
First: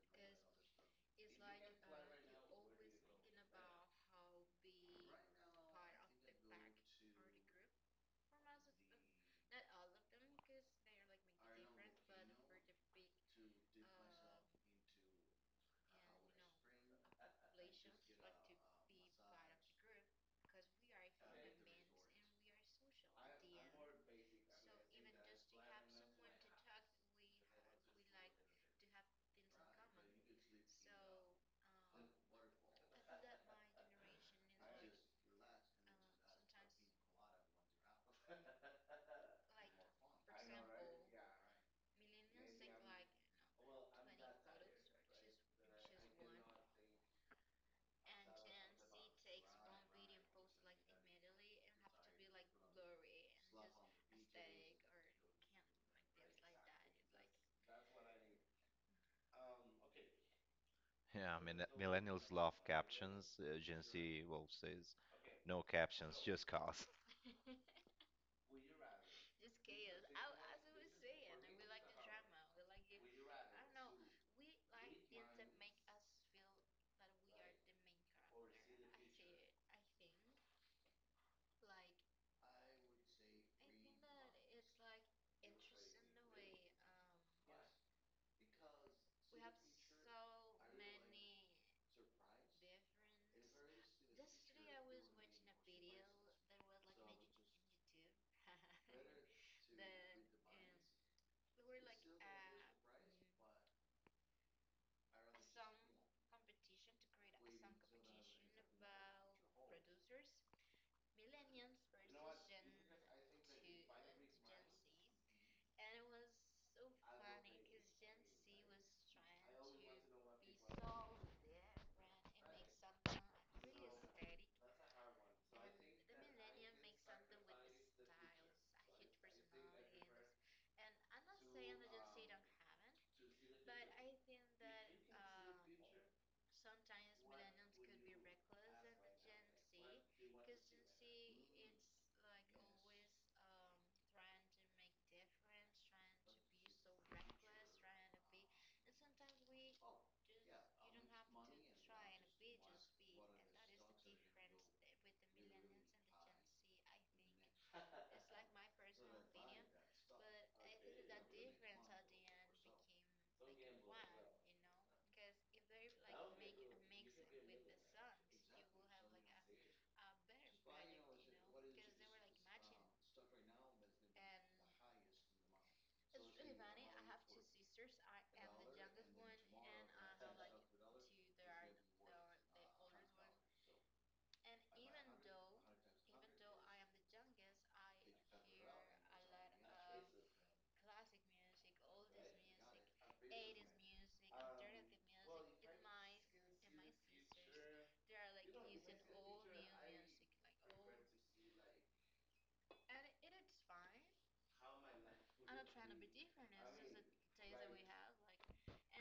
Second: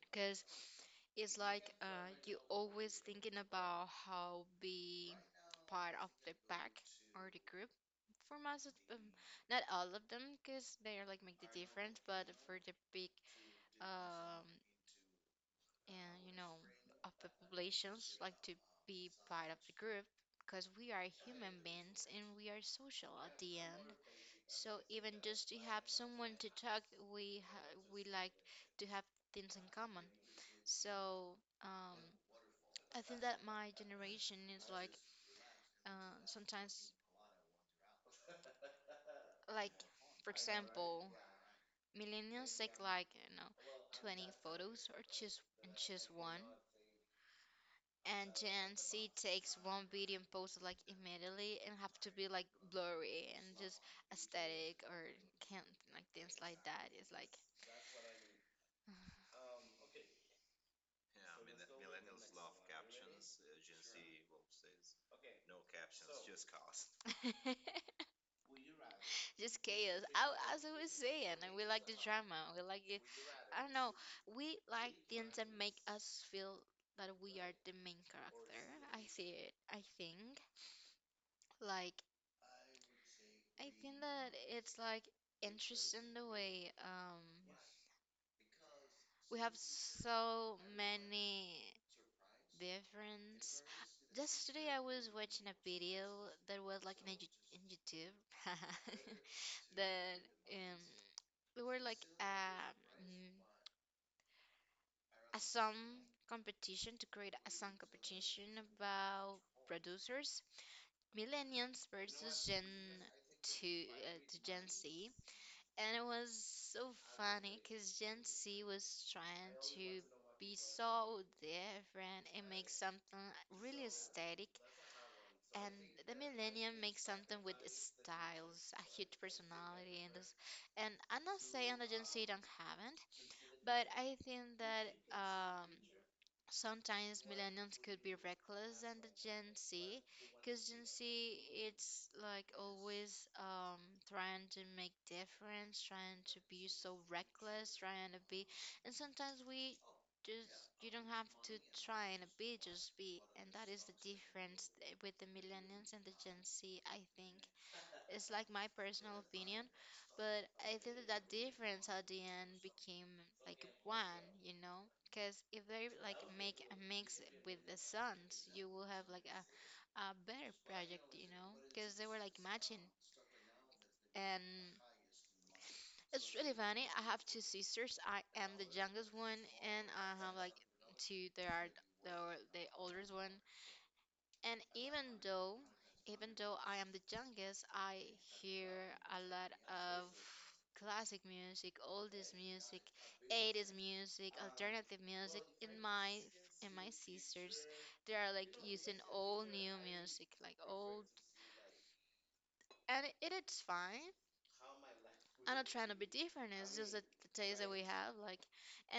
[SPEAKER 1] because it's like you always thinking about how be part of the pack or the group. For most, of, not all of them, because they are like make the difference. But for the big um, and you know of the populations like to be part of the group, because we are human beings and we are social at the end, so even just to have someone to talk we like to have things in common. So um I think that my generation is like sometimes like for example millennials take like you know 20 photos or choose and choose one, and then she takes one video medium pose like immediately and have to be like blurry and just aesthetic or can't like things like that. It's like
[SPEAKER 2] Yeah, I mean, millennials love captions. Gen Z, well, says no captions, just cause.
[SPEAKER 1] just chaos. I, as I was saying, and we like the drama. We like it. I don't know. We like things that make us feel that we are the main character. I see it. I think like I think that it's like interesting the way we have so many difference. Just today I was watching a video that was like in YouTube that um we were like a song competition to create a song competition about producers Millennials versus Gen to Gen Z, and it was so funny because Gen Z was trying to be so different and make something really aesthetic, and the Millennium makes something with styles, a huge personality, and this. And I'm not saying the Gen Z don't haven't, but I think that sometimes millennials could be reckless. And the Gen Z, because Gen Z it's like always trying to make difference, trying to be so reckless, trying to be. And sometimes we just, you don't have to try and be, just be. And that is the difference with the millennials and the Gen Z, I think. It's like my personal opinion, but I think that, that difference at the end became like one, you know? Because if they like make a mix with the Suns, you will have like a better project, you know? Because they were like matching, and it's really funny. I have two sisters. I am the youngest one, and I have like two. They are the the oldest one. And even though I am the youngest, I hear a lot of classic music, oldies music, 80s music, alternative music. In my sisters, they are like using all new music, like old, and it's fine. I'm not trying to be different. It's just that the taste that we have, like,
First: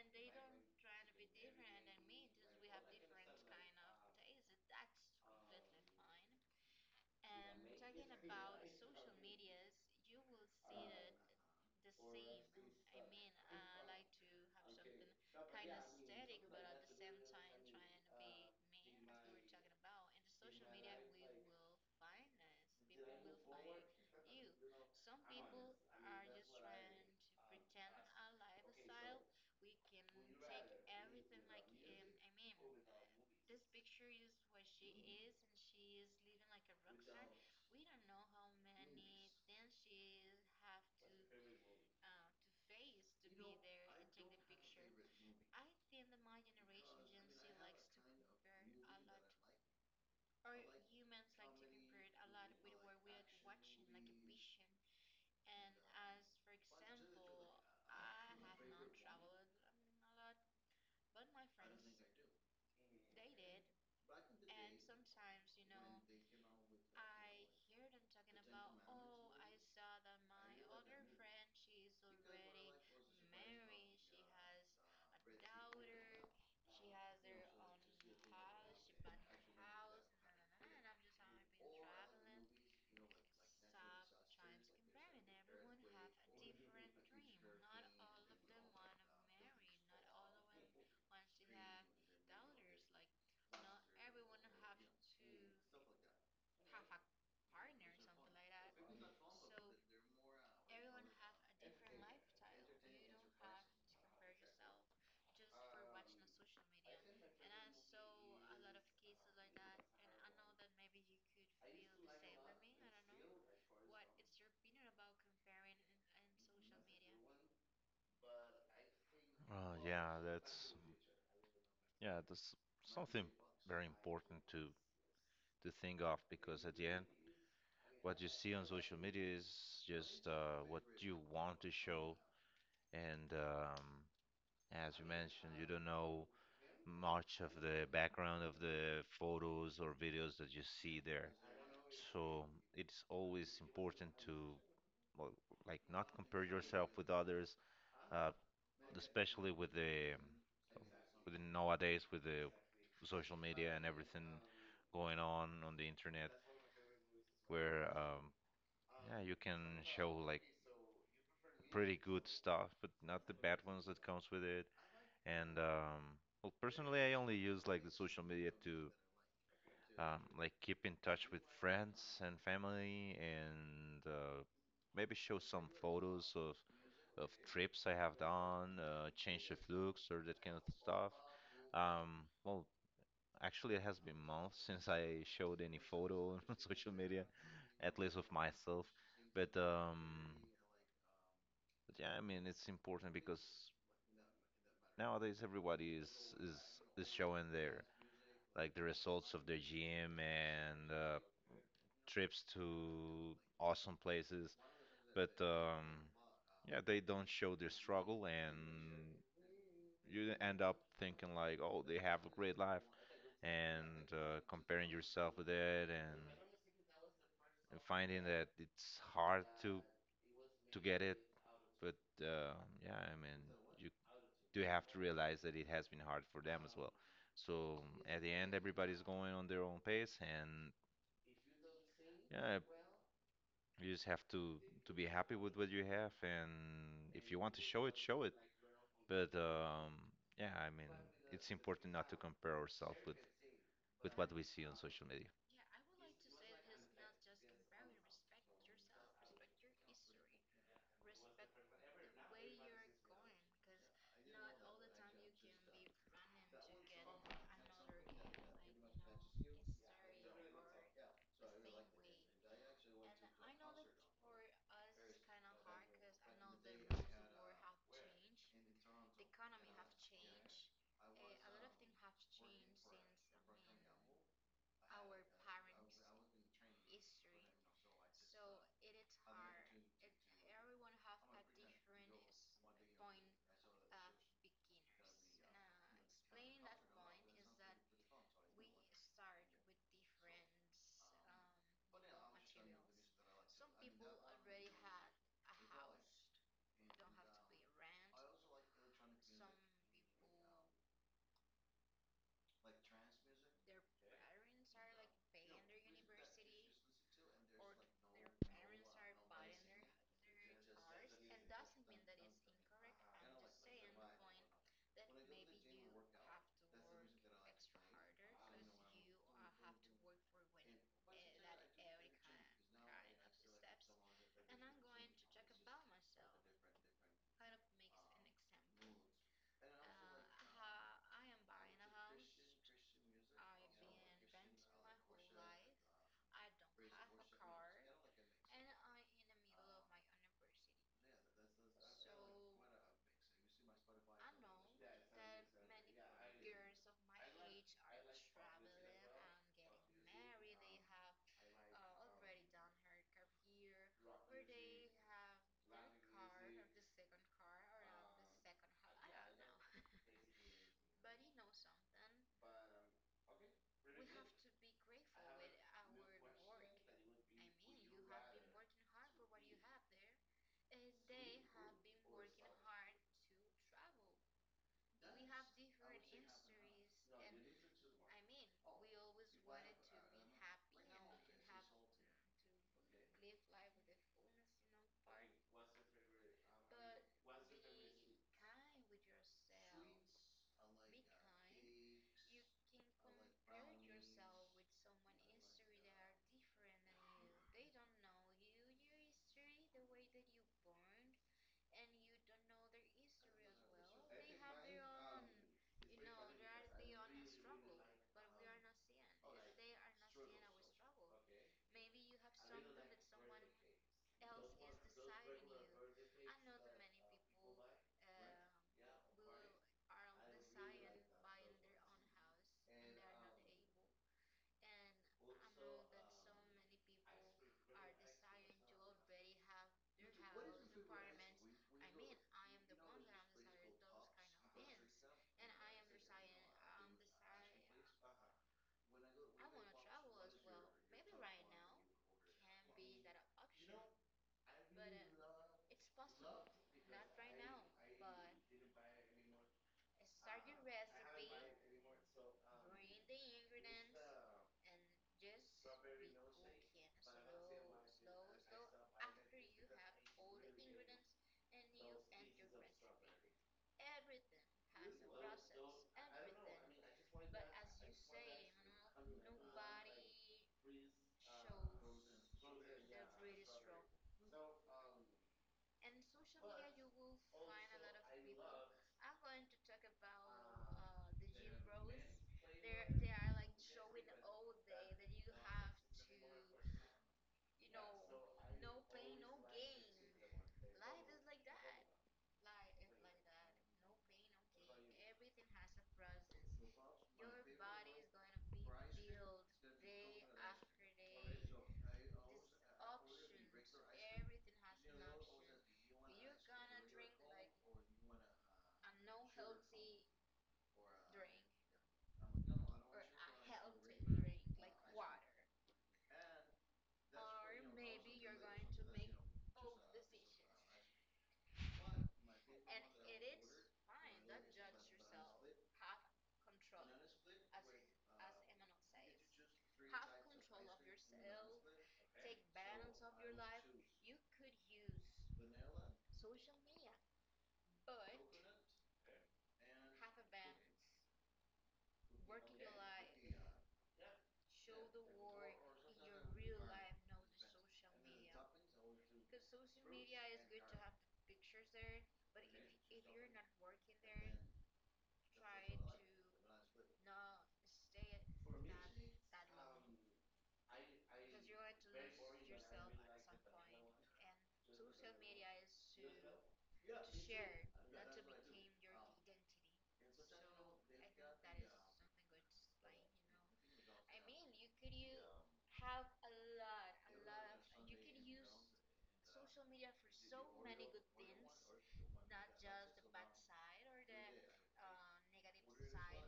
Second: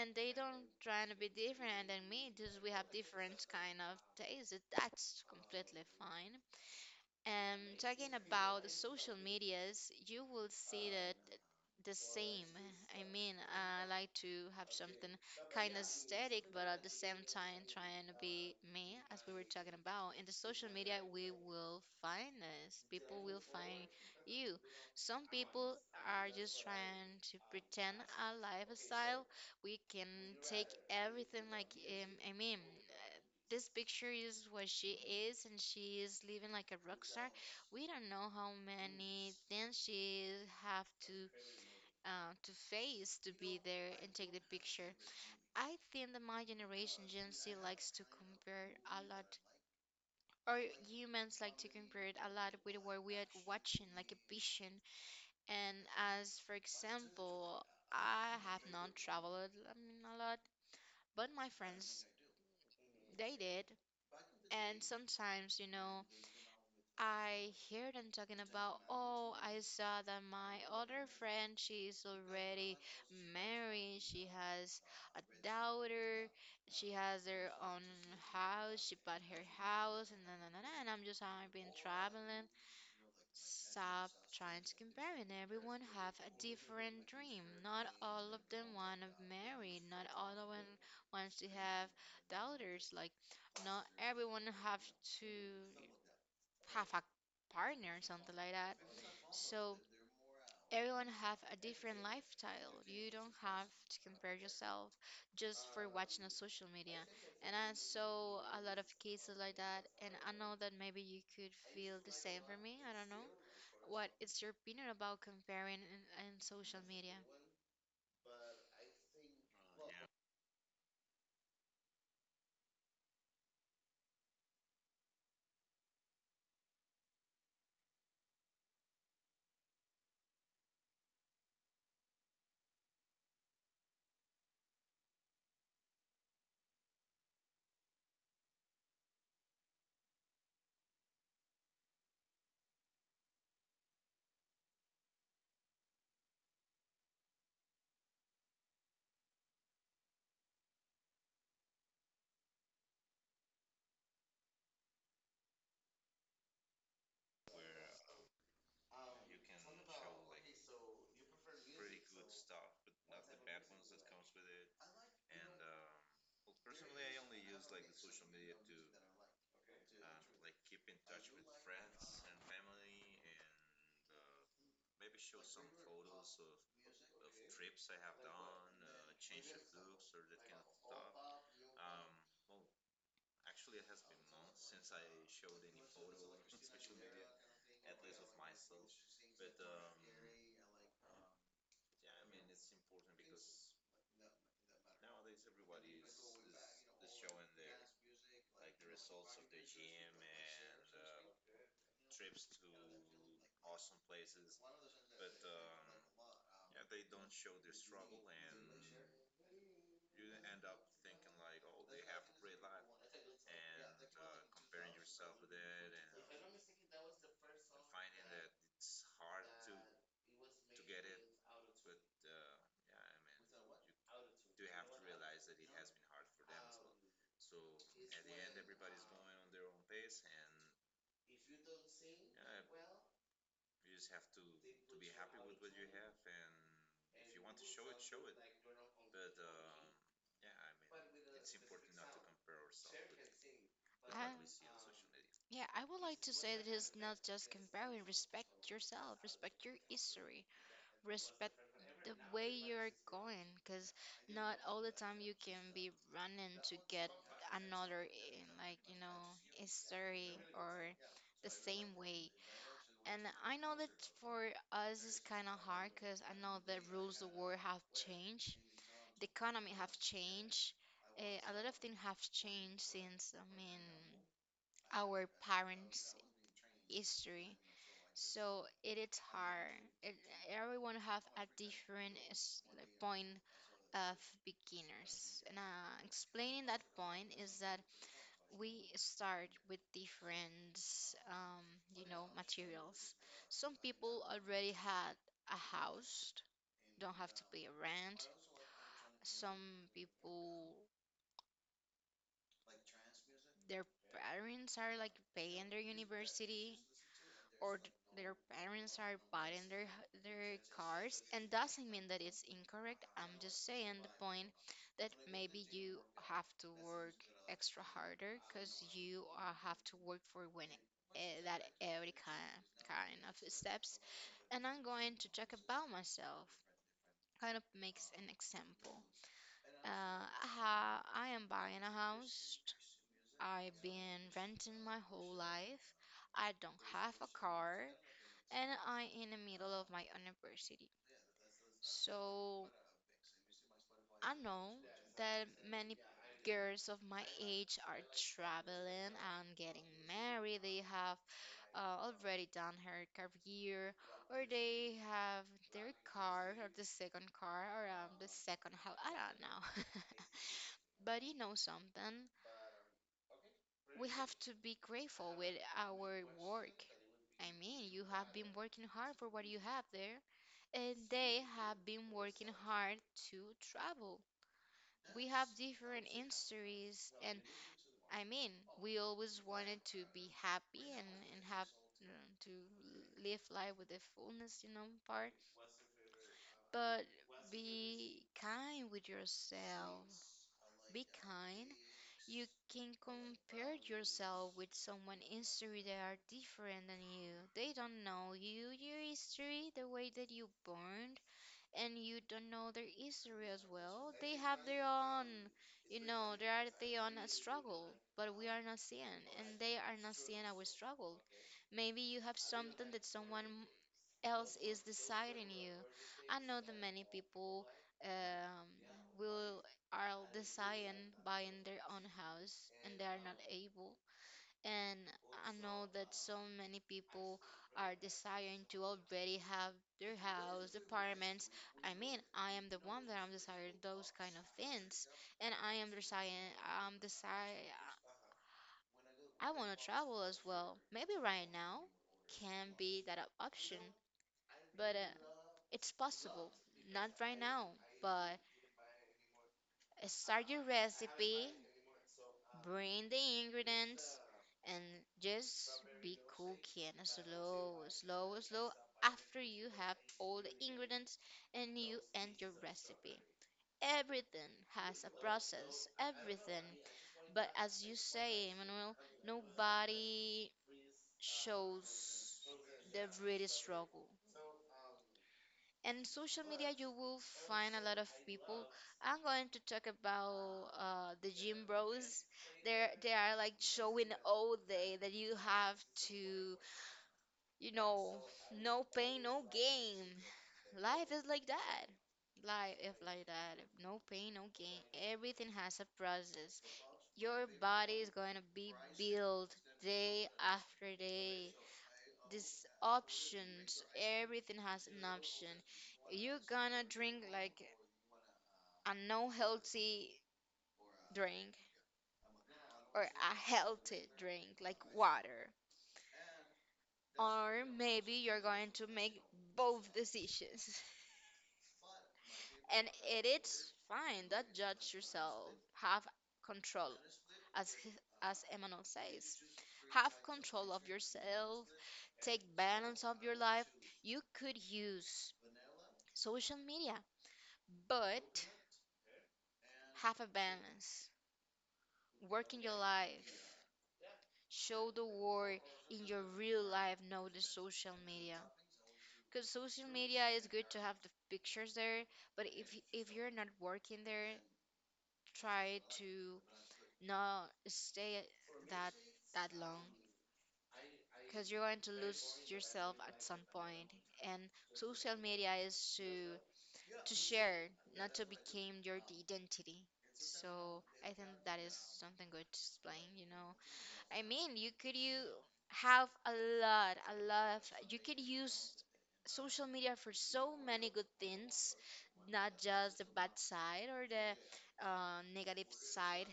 [SPEAKER 1] and they don't trying to be different than me. Just we have different kind of taste. That's completely fine. And talking about the social medias, you will see that the same. I mean, I like to have something kind of aesthetic, but at the same time trying to be me, as we were talking about. In the social media, we will find us. People will find you. Some people are just trying to pretend a lifestyle. We can take everything like, I mean, this picture is what she is, and she is living like a rock star. We don't know how many things she have to face to be there and take the picture. I think that my generation, Gen Z, likes to compare a lot, or humans like to compare it a lot with what we are watching, like a vision. And as for example, I have not traveled, I mean, a lot, but my friends. They did. And sometimes, you know, I hear them talking about, oh, I saw that my other friend, she's already married, she has a daughter, she has her own house, she bought her house, and na na na na. And I'm just, I've been traveling. Stop trying to compare, and everyone have a different dream. Not all of them want to marry, not all of them wants to have daughters. Like not everyone have to have a partner or something like that. So everyone have a different lifestyle. You don't have to compare yourself just for watching on social media. And I saw a lot of cases like that, and I know that maybe you could feel the same for me. I don't know. What is your opinion about comparing in social media?
[SPEAKER 2] Uh, yeah, that's yeah, that's something very important to think of, because at the end, what you see on social media is just what you want to show. And as you mentioned, you don't know much of the background of the photos or videos that you see there. So it's always important to, well, like not compare yourself with others, uh, especially with the, nowadays with the social media and everything going on the internet, where yeah, you can show like pretty good stuff, but not the bad ones that comes with it. And well, personally, I only use like the social media to like keep in touch with friends and family, and maybe show some photos of trips I have done, change of looks or that kind of stuff. Um, well, actually, it has been months since I showed any photo on social media, at least of myself. But um, but yeah, I mean, it's important because nowadays everybody is is showing their, like, the results of their gym and trips to awesome places. But yeah, they don't show their struggle, and you end up thinking like, oh, they have a great life, and comparing yourself with it, and finding that it's hard to get it. But uh, yeah, I mean, you do have to realize that it has been hard for them as well. So at the end, everybody's going on their own pace, and yeah, you just have to be happy with what you have, and if you want to show it, show it. But yeah, I mean, it's important not to compare ourselves with
[SPEAKER 1] I,
[SPEAKER 2] what we see on social media.
[SPEAKER 1] yeah, I would like to say that it's not just comparing, respect yourself, respect your history. Respect the way you're going, because not all the time you can be running to get another like you know, a story or the same way. And I know that for us it's kind of hard, because I know the rules of war have changed, the economy have changed, uh, a lot of things have changed since, I mean, our parents' history. So it is hard. It, everyone have a different point of beginners. And explaining that point is that we start with different, um, you know, materials. Some people already had a house, don't have to pay a rent. Some people their parents are like paying their university, or their parents are buying their their cars, and doesn't mean that it's incorrect. I'm just saying the point that maybe you have to work extra harder, because you have to work for winning, that every kind of steps. And I'm going to talk about myself, kind of makes an example. I am buying a house. I've been renting my whole life. I don't have a car, and I in the middle of my university. So I know that many girls of my age are traveling and getting married. They have already done her career, or they have their car or the second car around the second house. I don't know. But you know something? We have to be grateful with our work. I mean, you have been working hard for what you have there, and they have been working hard to travel. We have different histories, and I mean, we always wanted to be happy and have, you know, to live life with the fullness, you know, part. But be kind with yourself. Be kind. You can compare yourself with someone history that are different than you. They don't know you, your history, the way that you born, and you don't know their history as well. They have their own, you know, they are their own struggle, but we are not seeing, and they are not seeing our struggle. Maybe you have something that someone else is deciding you. I know that many people um, will are deciding buying their own house, and they are not able. And I know that so many people are desiring to already have their house, apartments. I mean, I am the one that I'm desiring those kind of things. And I am desiring, I'm desire, I want to travel as well. Maybe right now can be that option, but it's possible. Not right now, but start your recipe, bring the ingredients, and just be cooking slow, slow, slow, after you have all the ingredients and you end your recipe. Everything has a process, everything. But as you say, Emmanuel, nobody shows the really struggle. In social media, you will find a lot of people. I'm going to talk about the gym bros. They are like showing all day that you have to, you know, no pain, no gain. Life is like that. Life is like that. No pain, no gain. Everything has a process. Your body is going to be built day after day. These options, everything has an option. You're gonna drink like a no healthy drink, or a healthy drink like water. Or maybe you're going to make both decisions. And it is fine. Don't judge yourself. Have control, as he- as Emmanuel says. Have control of yourself. Take balance of your life. You could use social media, but have a balance. Work in your life. Show the war in your real life, not the social media. Because social media is good to have the pictures there, but if you're not working there, try to not stay that that long, because you're going to lose yourself at some point. And social media is to share, not to become your identity. So I think that is something good to explain, you know. I mean, you could you have a lot of, you could use social media for so many good things, not just the bad side or the negative side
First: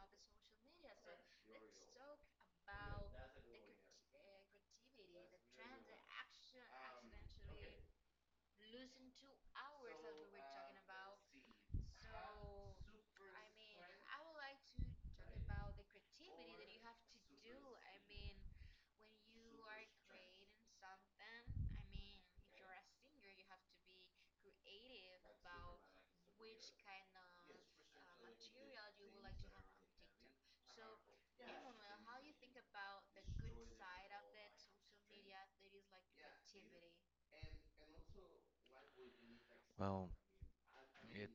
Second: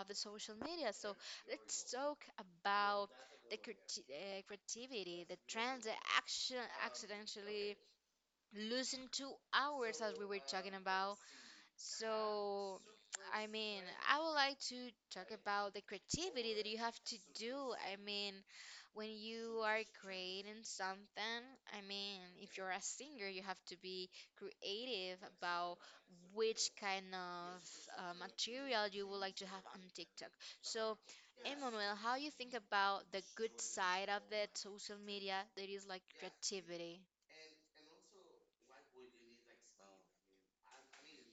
[SPEAKER 1] of the social media. So let's talk about the creativity, the trends that action accidentally losing 2 hours as we were talking about. So, I mean, I would like to talk about the creativity that you have to do. I mean, when you are creating something, I mean, if you're a singer, you have to be creative about which kind of material you would like to have on TikTok. So, Emmanuel, how you think about the good side of the social media that is like creativity?
[SPEAKER 2] Well, it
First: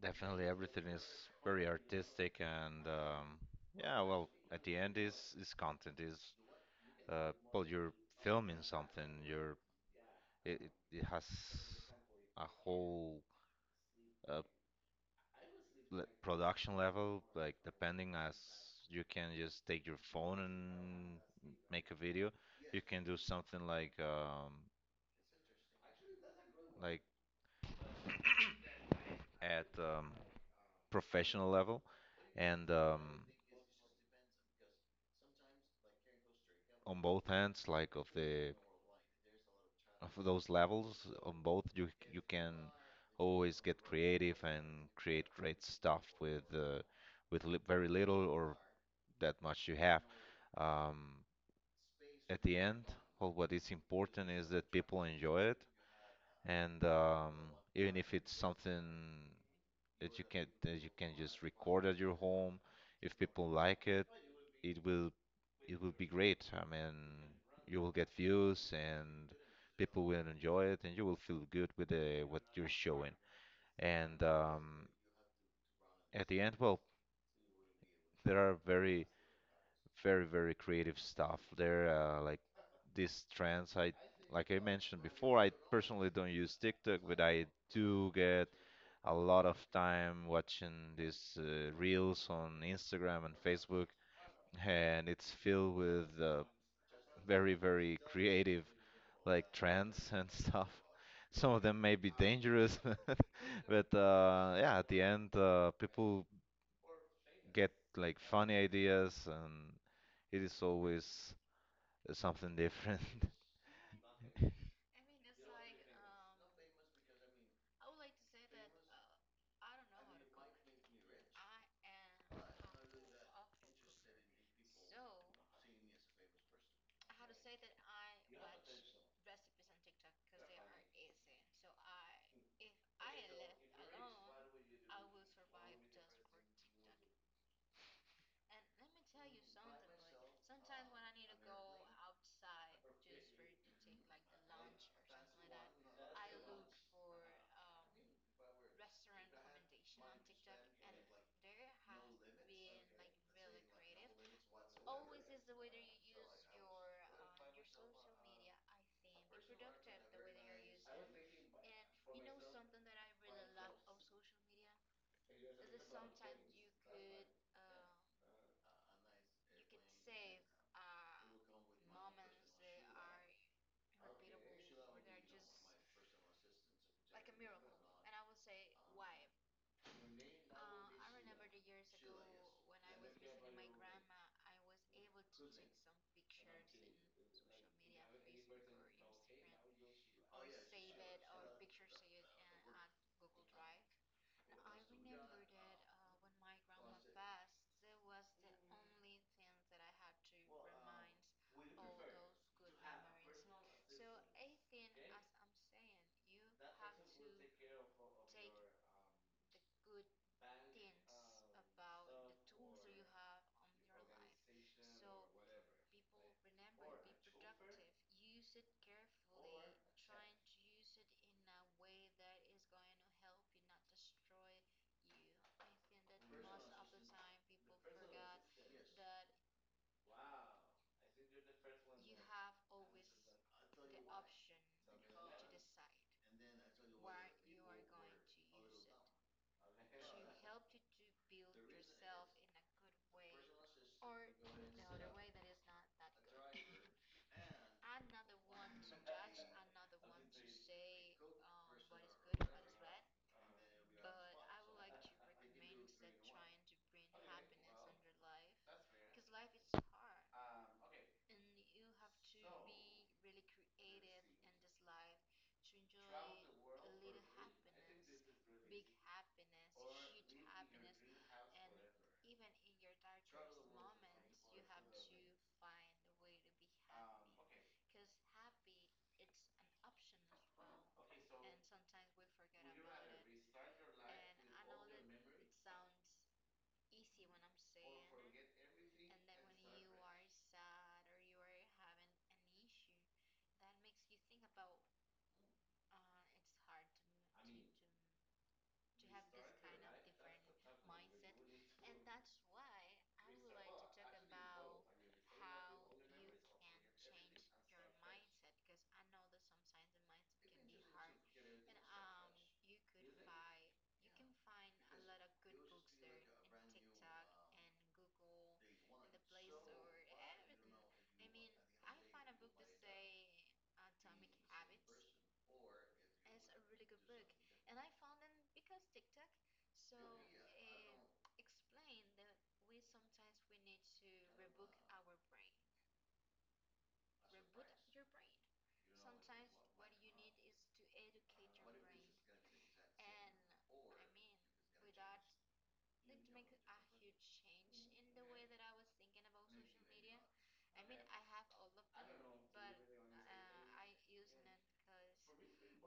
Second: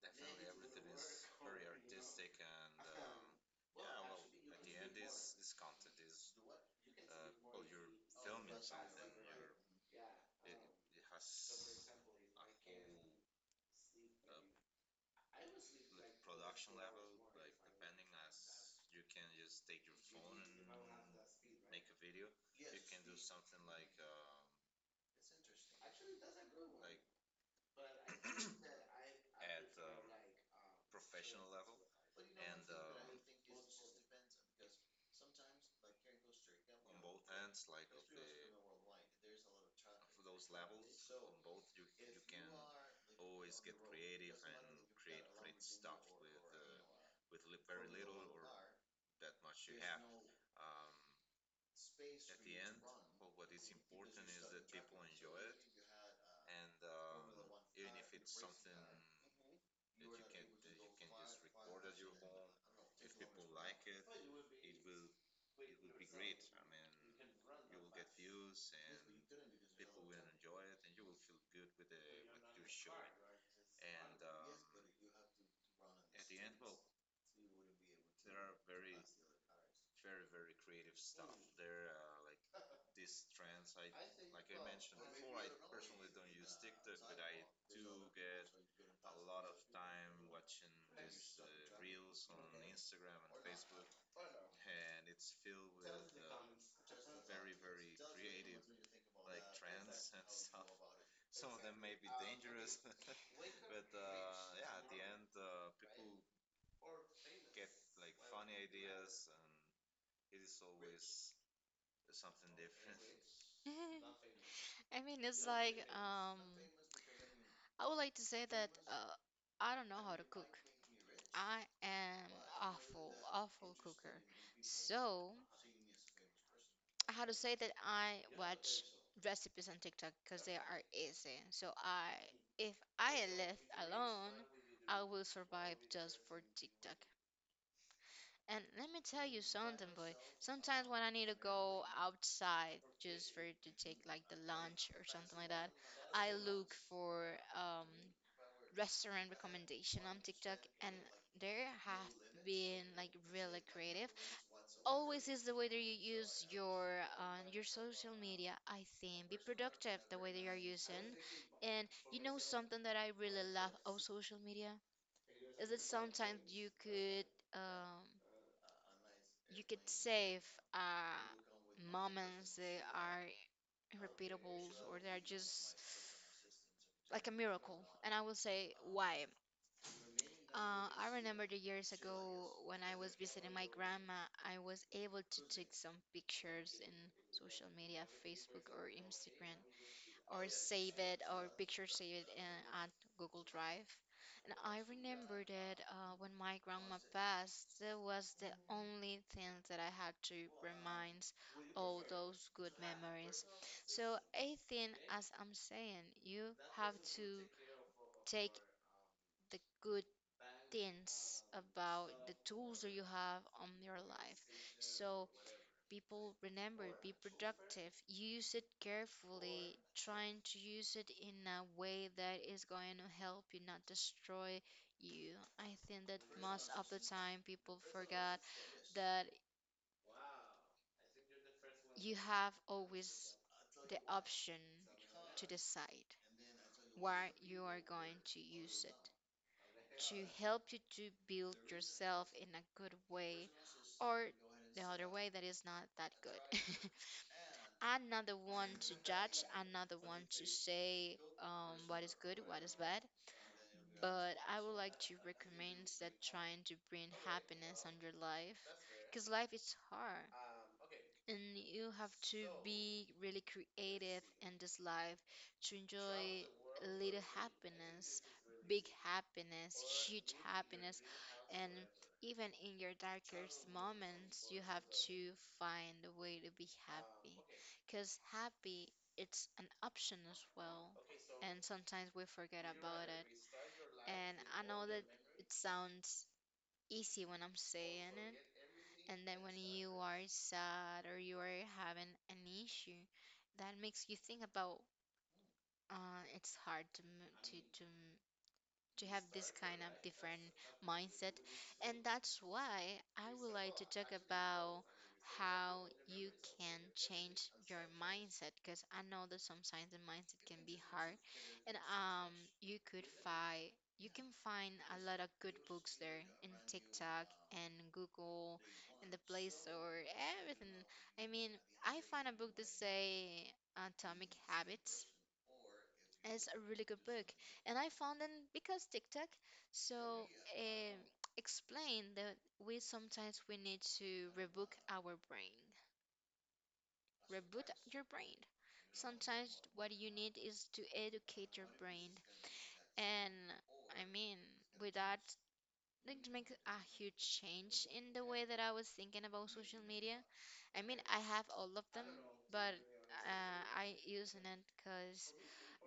[SPEAKER 2] definitely everything is very artistic, and yeah, well, at the end, is content, is well, you're filming something. You're it has a whole uh, production level. Like, depending, as you can just take your phone and make a video, you can do something like at professional level. And on both ends, like of the, of those levels, on both you can always get creative and create great stuff with li very little or that much you have. um, at the end, well, what is important is that people enjoy it. And even if it's something that you can just record at your home, if people like it, it will it will be great. I mean, you will get views and people will enjoy it, and you will feel good with the what you're showing. And at the end, well, there are very creative stuff. There are like these trends, I like I mentioned before. I personally don't use TikTok, but I do get a lot of time watching these reels on Instagram and Facebook, and it's filled with very creative like trends and stuff. Some of them may be dangerous, but yeah, at the end, people get like funny ideas, and it is always something different.
[SPEAKER 1] I mean, it's like, I would like to say that I don't know how to cook. I am awful, awful cooker. So, how to say that I watch recipes on TikTok because they are easy. So I, if I left alone, I will survive just for TikTok. And let me tell you something, boy. Sometimes when I need to go outside just for to take like the lunch or something like that, I look for um restaurant recommendation on TikTok, and there have been like really creative. Always is the way that you use your social media. I think be productive the way that you are using, and you know something that I really love of social media. Is it sometimes um, you could save uh, moments that are repeatable or they are just like a miracle? And I will say why. I remember the years ago when I was visiting my grandma, I was able to take some pictures in social media, Facebook or Instagram, or save it or picture save it in, at Google Drive. And I remember that when my grandma passed, that was the only thing that I had to remind all those good memories. So I think, as I'm saying, you have to take the good things about the tools that you have on your life. So people remember, be productive, use it carefully, trying to use it in a way that is going to help you, not destroy you. I think that most of the time people forgot that you have always the option to decide where you are going to use it to help you to build yourself in a good way, or the other way that is not that good. Another one to judge, another one to say what is good, what is bad. But I would like to recommend that trying to bring happiness on your life, because life is hard and you have to be really creative in this life to enjoy little happiness, big happiness, huge happiness, and even in your darkest moments, you have to find a way to be happy. Because happy, it's an option as well, and sometimes we forget about it. And I know that it sounds easy when I'm saying it. And then when you are sad or you are having an issue, that makes you think about it's hard to to have this kind of different mindset. And that's why I would like to talk about how you can change your mindset, because I know that sometimes the mindset can be hard, and you could find you can find a lot of good books there in TikTok and Google and the Play Store, everything. I mean, I found a book that say Atomic Habits. It's a really good book, and I found it because TikTok. So, um, Explain that we sometimes we need to reboot our brain. Reboot your brain. Sometimes what you need is to educate your brain. And I mean, with that, it makes a huge change in the way that I was thinking about social media. I mean, I have all of them, but I use it because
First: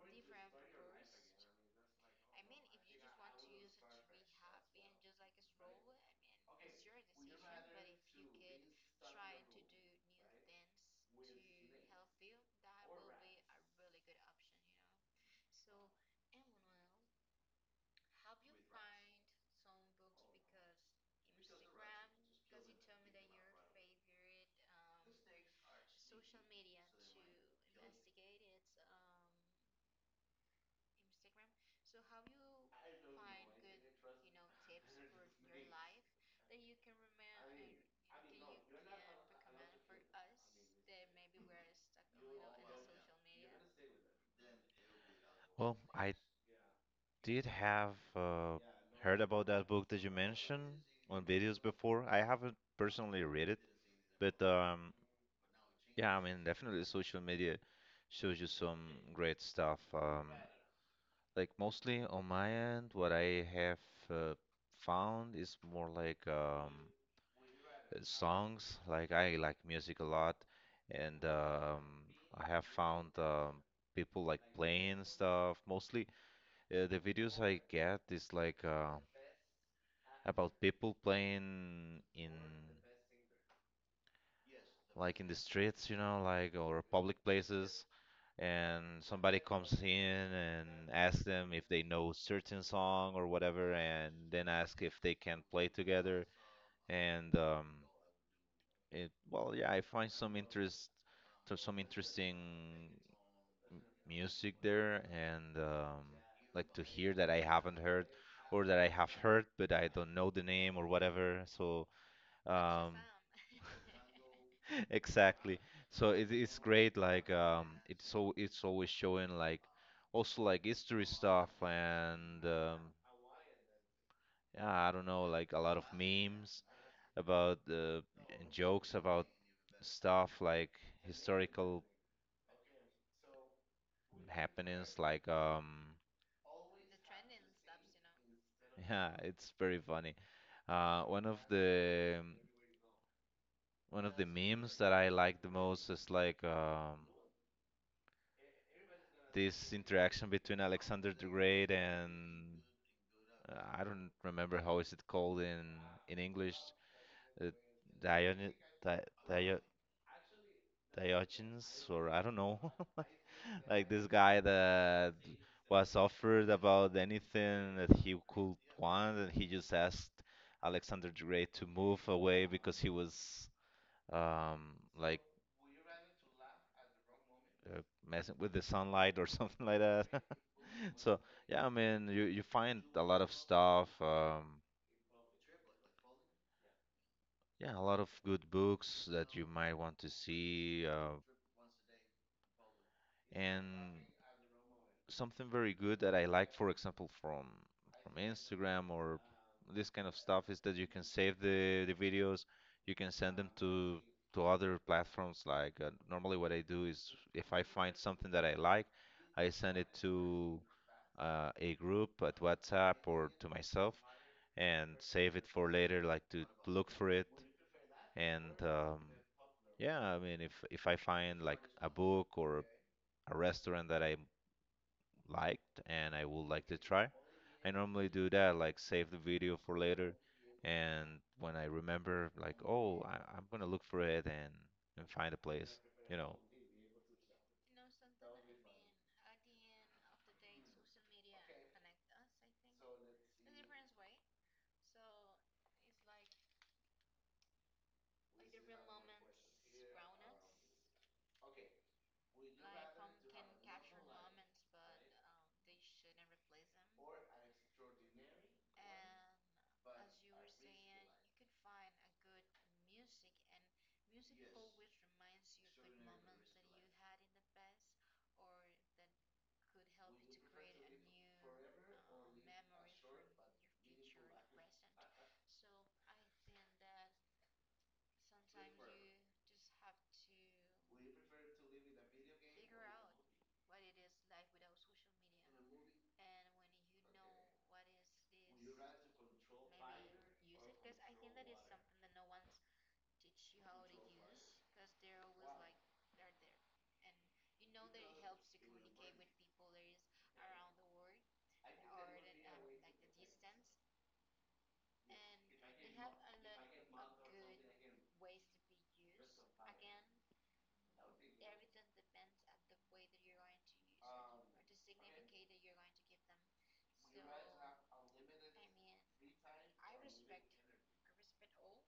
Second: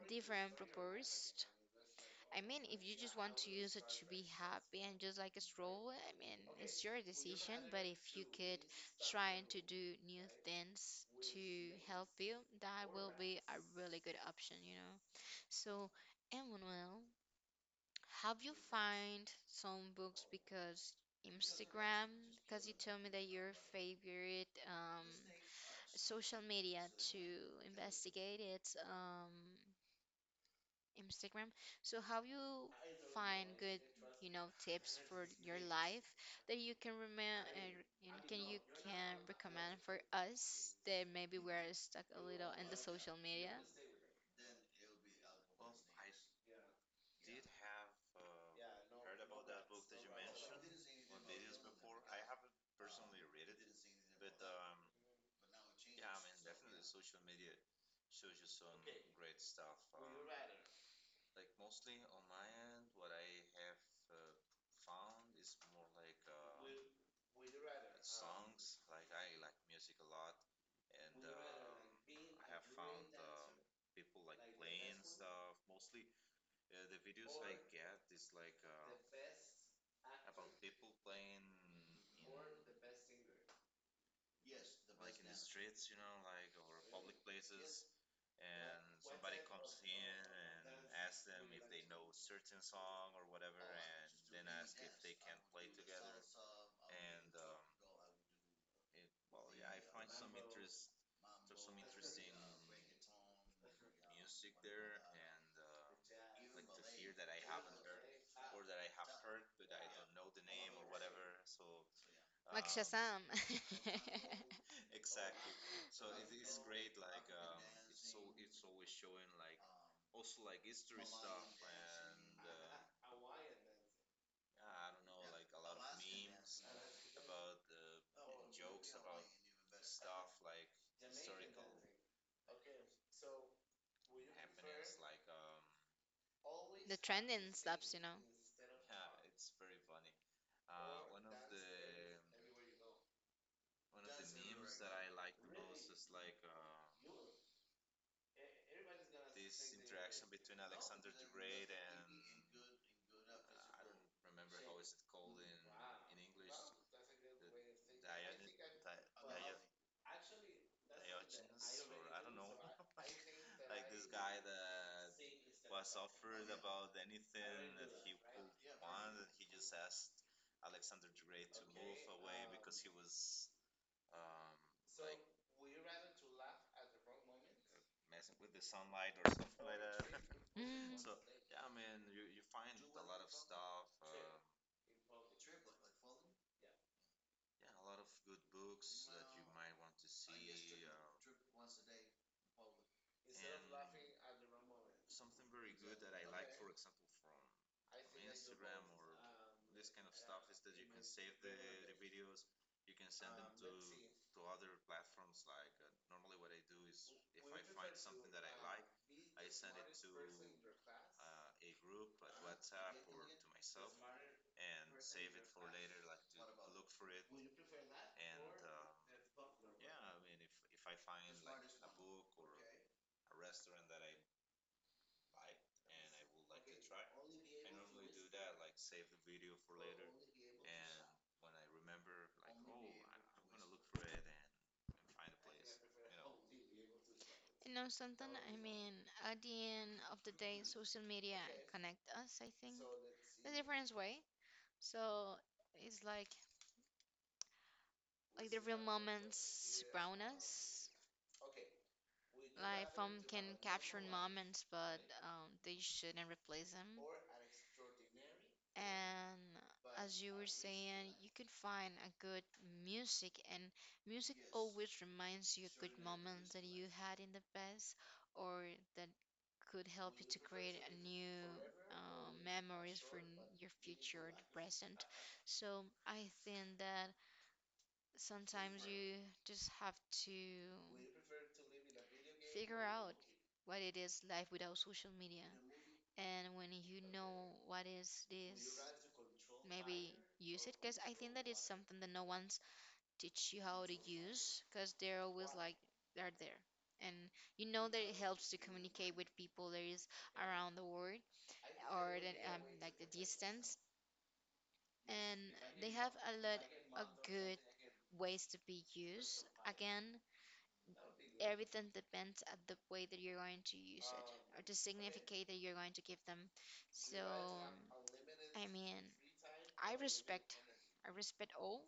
[SPEAKER 1] different purpose. I mean, if you just want to use it to be happy and just like a stroll, I mean, it's your decision. But if you could try and to do new things to help you, that will be a really good option, you know. So, Emmanuel, have you find some books because Instagram? Because you told me that your favorite social media to investigate it. Instagram. So how you find good, you know, tips for your life that you can remember and can you can recommend for us that maybe we're stuck a little in the social media?
[SPEAKER 2] Well, I did have heard about that book that you mentioned on videos before. I haven't personally read it, but yeah, I mean, definitely social media shows you some great stuff. Like mostly on my end, what I have uh, found is more like songs. Like, I like music a lot, and I have found people like playing stuff. Mostly the videos I get is like about people playing in, like in the streets, you know, like, or public places, and somebody comes in and asks them if they know certain song or whatever, and then ask if they can play together. And it, well, yeah, I find some interesting music there. And like to hear that I haven't heard, or that I have heard but I don't know the name or whatever. So
[SPEAKER 1] Like
[SPEAKER 2] um,
[SPEAKER 1] Shazam.
[SPEAKER 2] exactly. So it, it's great. Like it's so it's always showing like also like history stuff. And yeah, I don't know, like a lot of memes about and jokes about stuff like historical happenings. Like
[SPEAKER 1] The trending stops, you know.
[SPEAKER 2] yeah, it's very funny. Uh, one of the One of the memes that I like the most is like this interaction between Alexander the Great and I don't remember how is it called in English, uh, Dion Di Dio Diogenes, or I don't know, like this guy that was offered about anything that he could want, and he just asked Alexander the Great to move away because he was um like uh, messing with the sunlight or something like that.
[SPEAKER 1] Mm,
[SPEAKER 2] So yeah, I mean, you find a lot of stuff. Yeah, a lot of good books that you might want to see, and something very good that I like, for example, from Instagram or this kind of stuff, is that you can save the videos, you can send them to other platforms. Like normally, what I do is if I find something that I like, I send it to a group at WhatsApp or to myself and save it for later, like to look for it. And yeah, I mean, if I find like a book or a restaurant that I liked and I would like to try, I normally do that, like save the video for later. And when I remember, like, oh, I'm gonna look for it and find a place, you know.
[SPEAKER 1] you know something? I mean, at the end of the day, social media connect us, I think, in a different way. So it's like the real moments surround us. Like film can capture moments, but they shouldn't replace them. And as you were saying, you could find a good music, and music always reminds you of good moments that you had in the past, or that could help you to create a new memories for your future or the present. So I think that sometimes you just have to figure out what it is life without social media. And when you know what is this, maybe use it. Because I think that it's something that no one's teach you how to use. Because they're always like, they're there. And you know that it helps to communicate with people that is around the world, or that, like the distance. And they have a lot of good ways to be used. Again, everything depends at the way that you're going to use it or the significance that you're going to give them. So, I mean, I respect, I respect all,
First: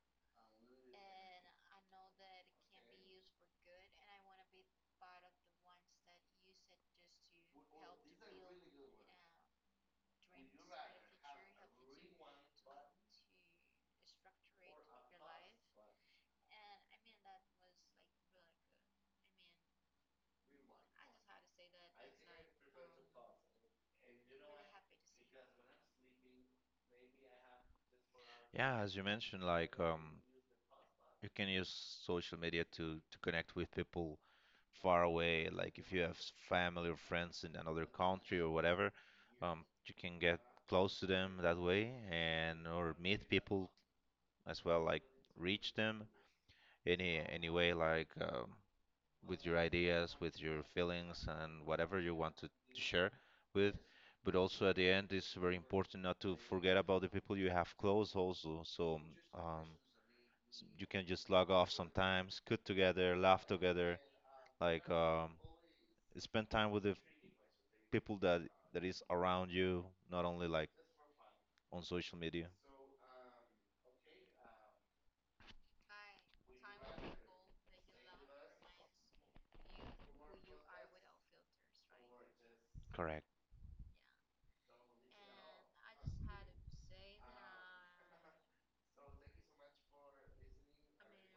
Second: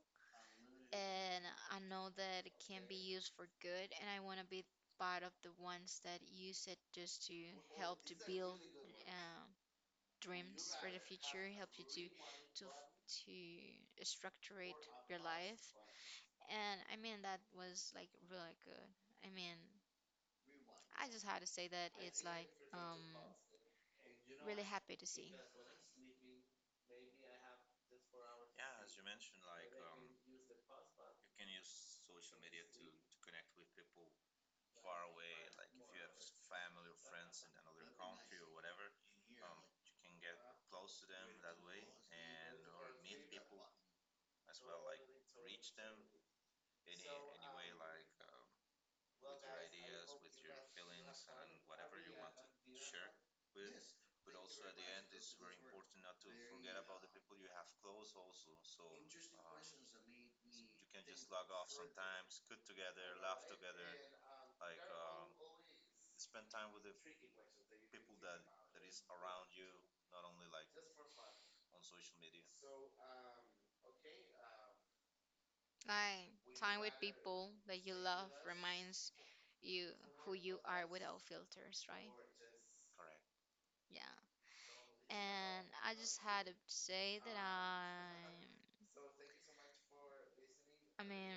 [SPEAKER 1] and I know that it can be used for good, and I want to be part of the ones that use it just to help to build uh, dreams for the future, help you to to to structure it your life. And I mean that was like really good. I mean, I just had to say that it's like really happy to see.
[SPEAKER 2] Yeah, as you mentioned, like you can use social media to connect with people far away. Like if you have family or friends in another country or whatever, you can get close to them that way and or meet people as well. Like reach them any way. Like with your ideas, with your feelings, and whatever you want to share with. But also at the end, it's very important not to forget about the people you have close also. So um, you can just log off sometimes, cook together, laugh together, like spend time with the people that is around you, not only like on social media.
[SPEAKER 1] Like time with people that you love reminds you who you are without filters, right?
[SPEAKER 2] Correct.
[SPEAKER 1] Yeah. And I just had to say that I mean,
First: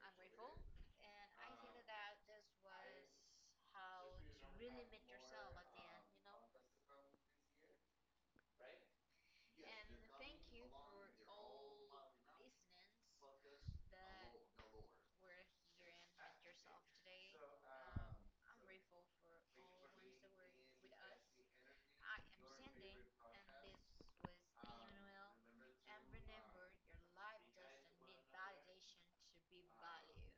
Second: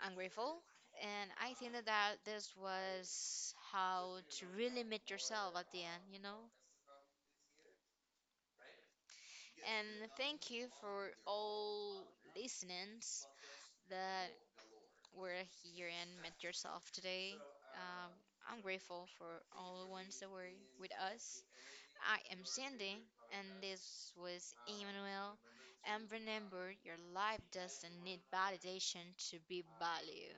[SPEAKER 1] I'm grateful. And I think that, this was how to really meet yourself at the end, you know? And thank you for all listeners that we're here and met yourself today. Um, I'm grateful for all the ones that were with us. I am Sandy, and this was Emmanuel. And remember, your life doesn't need validation to be valued.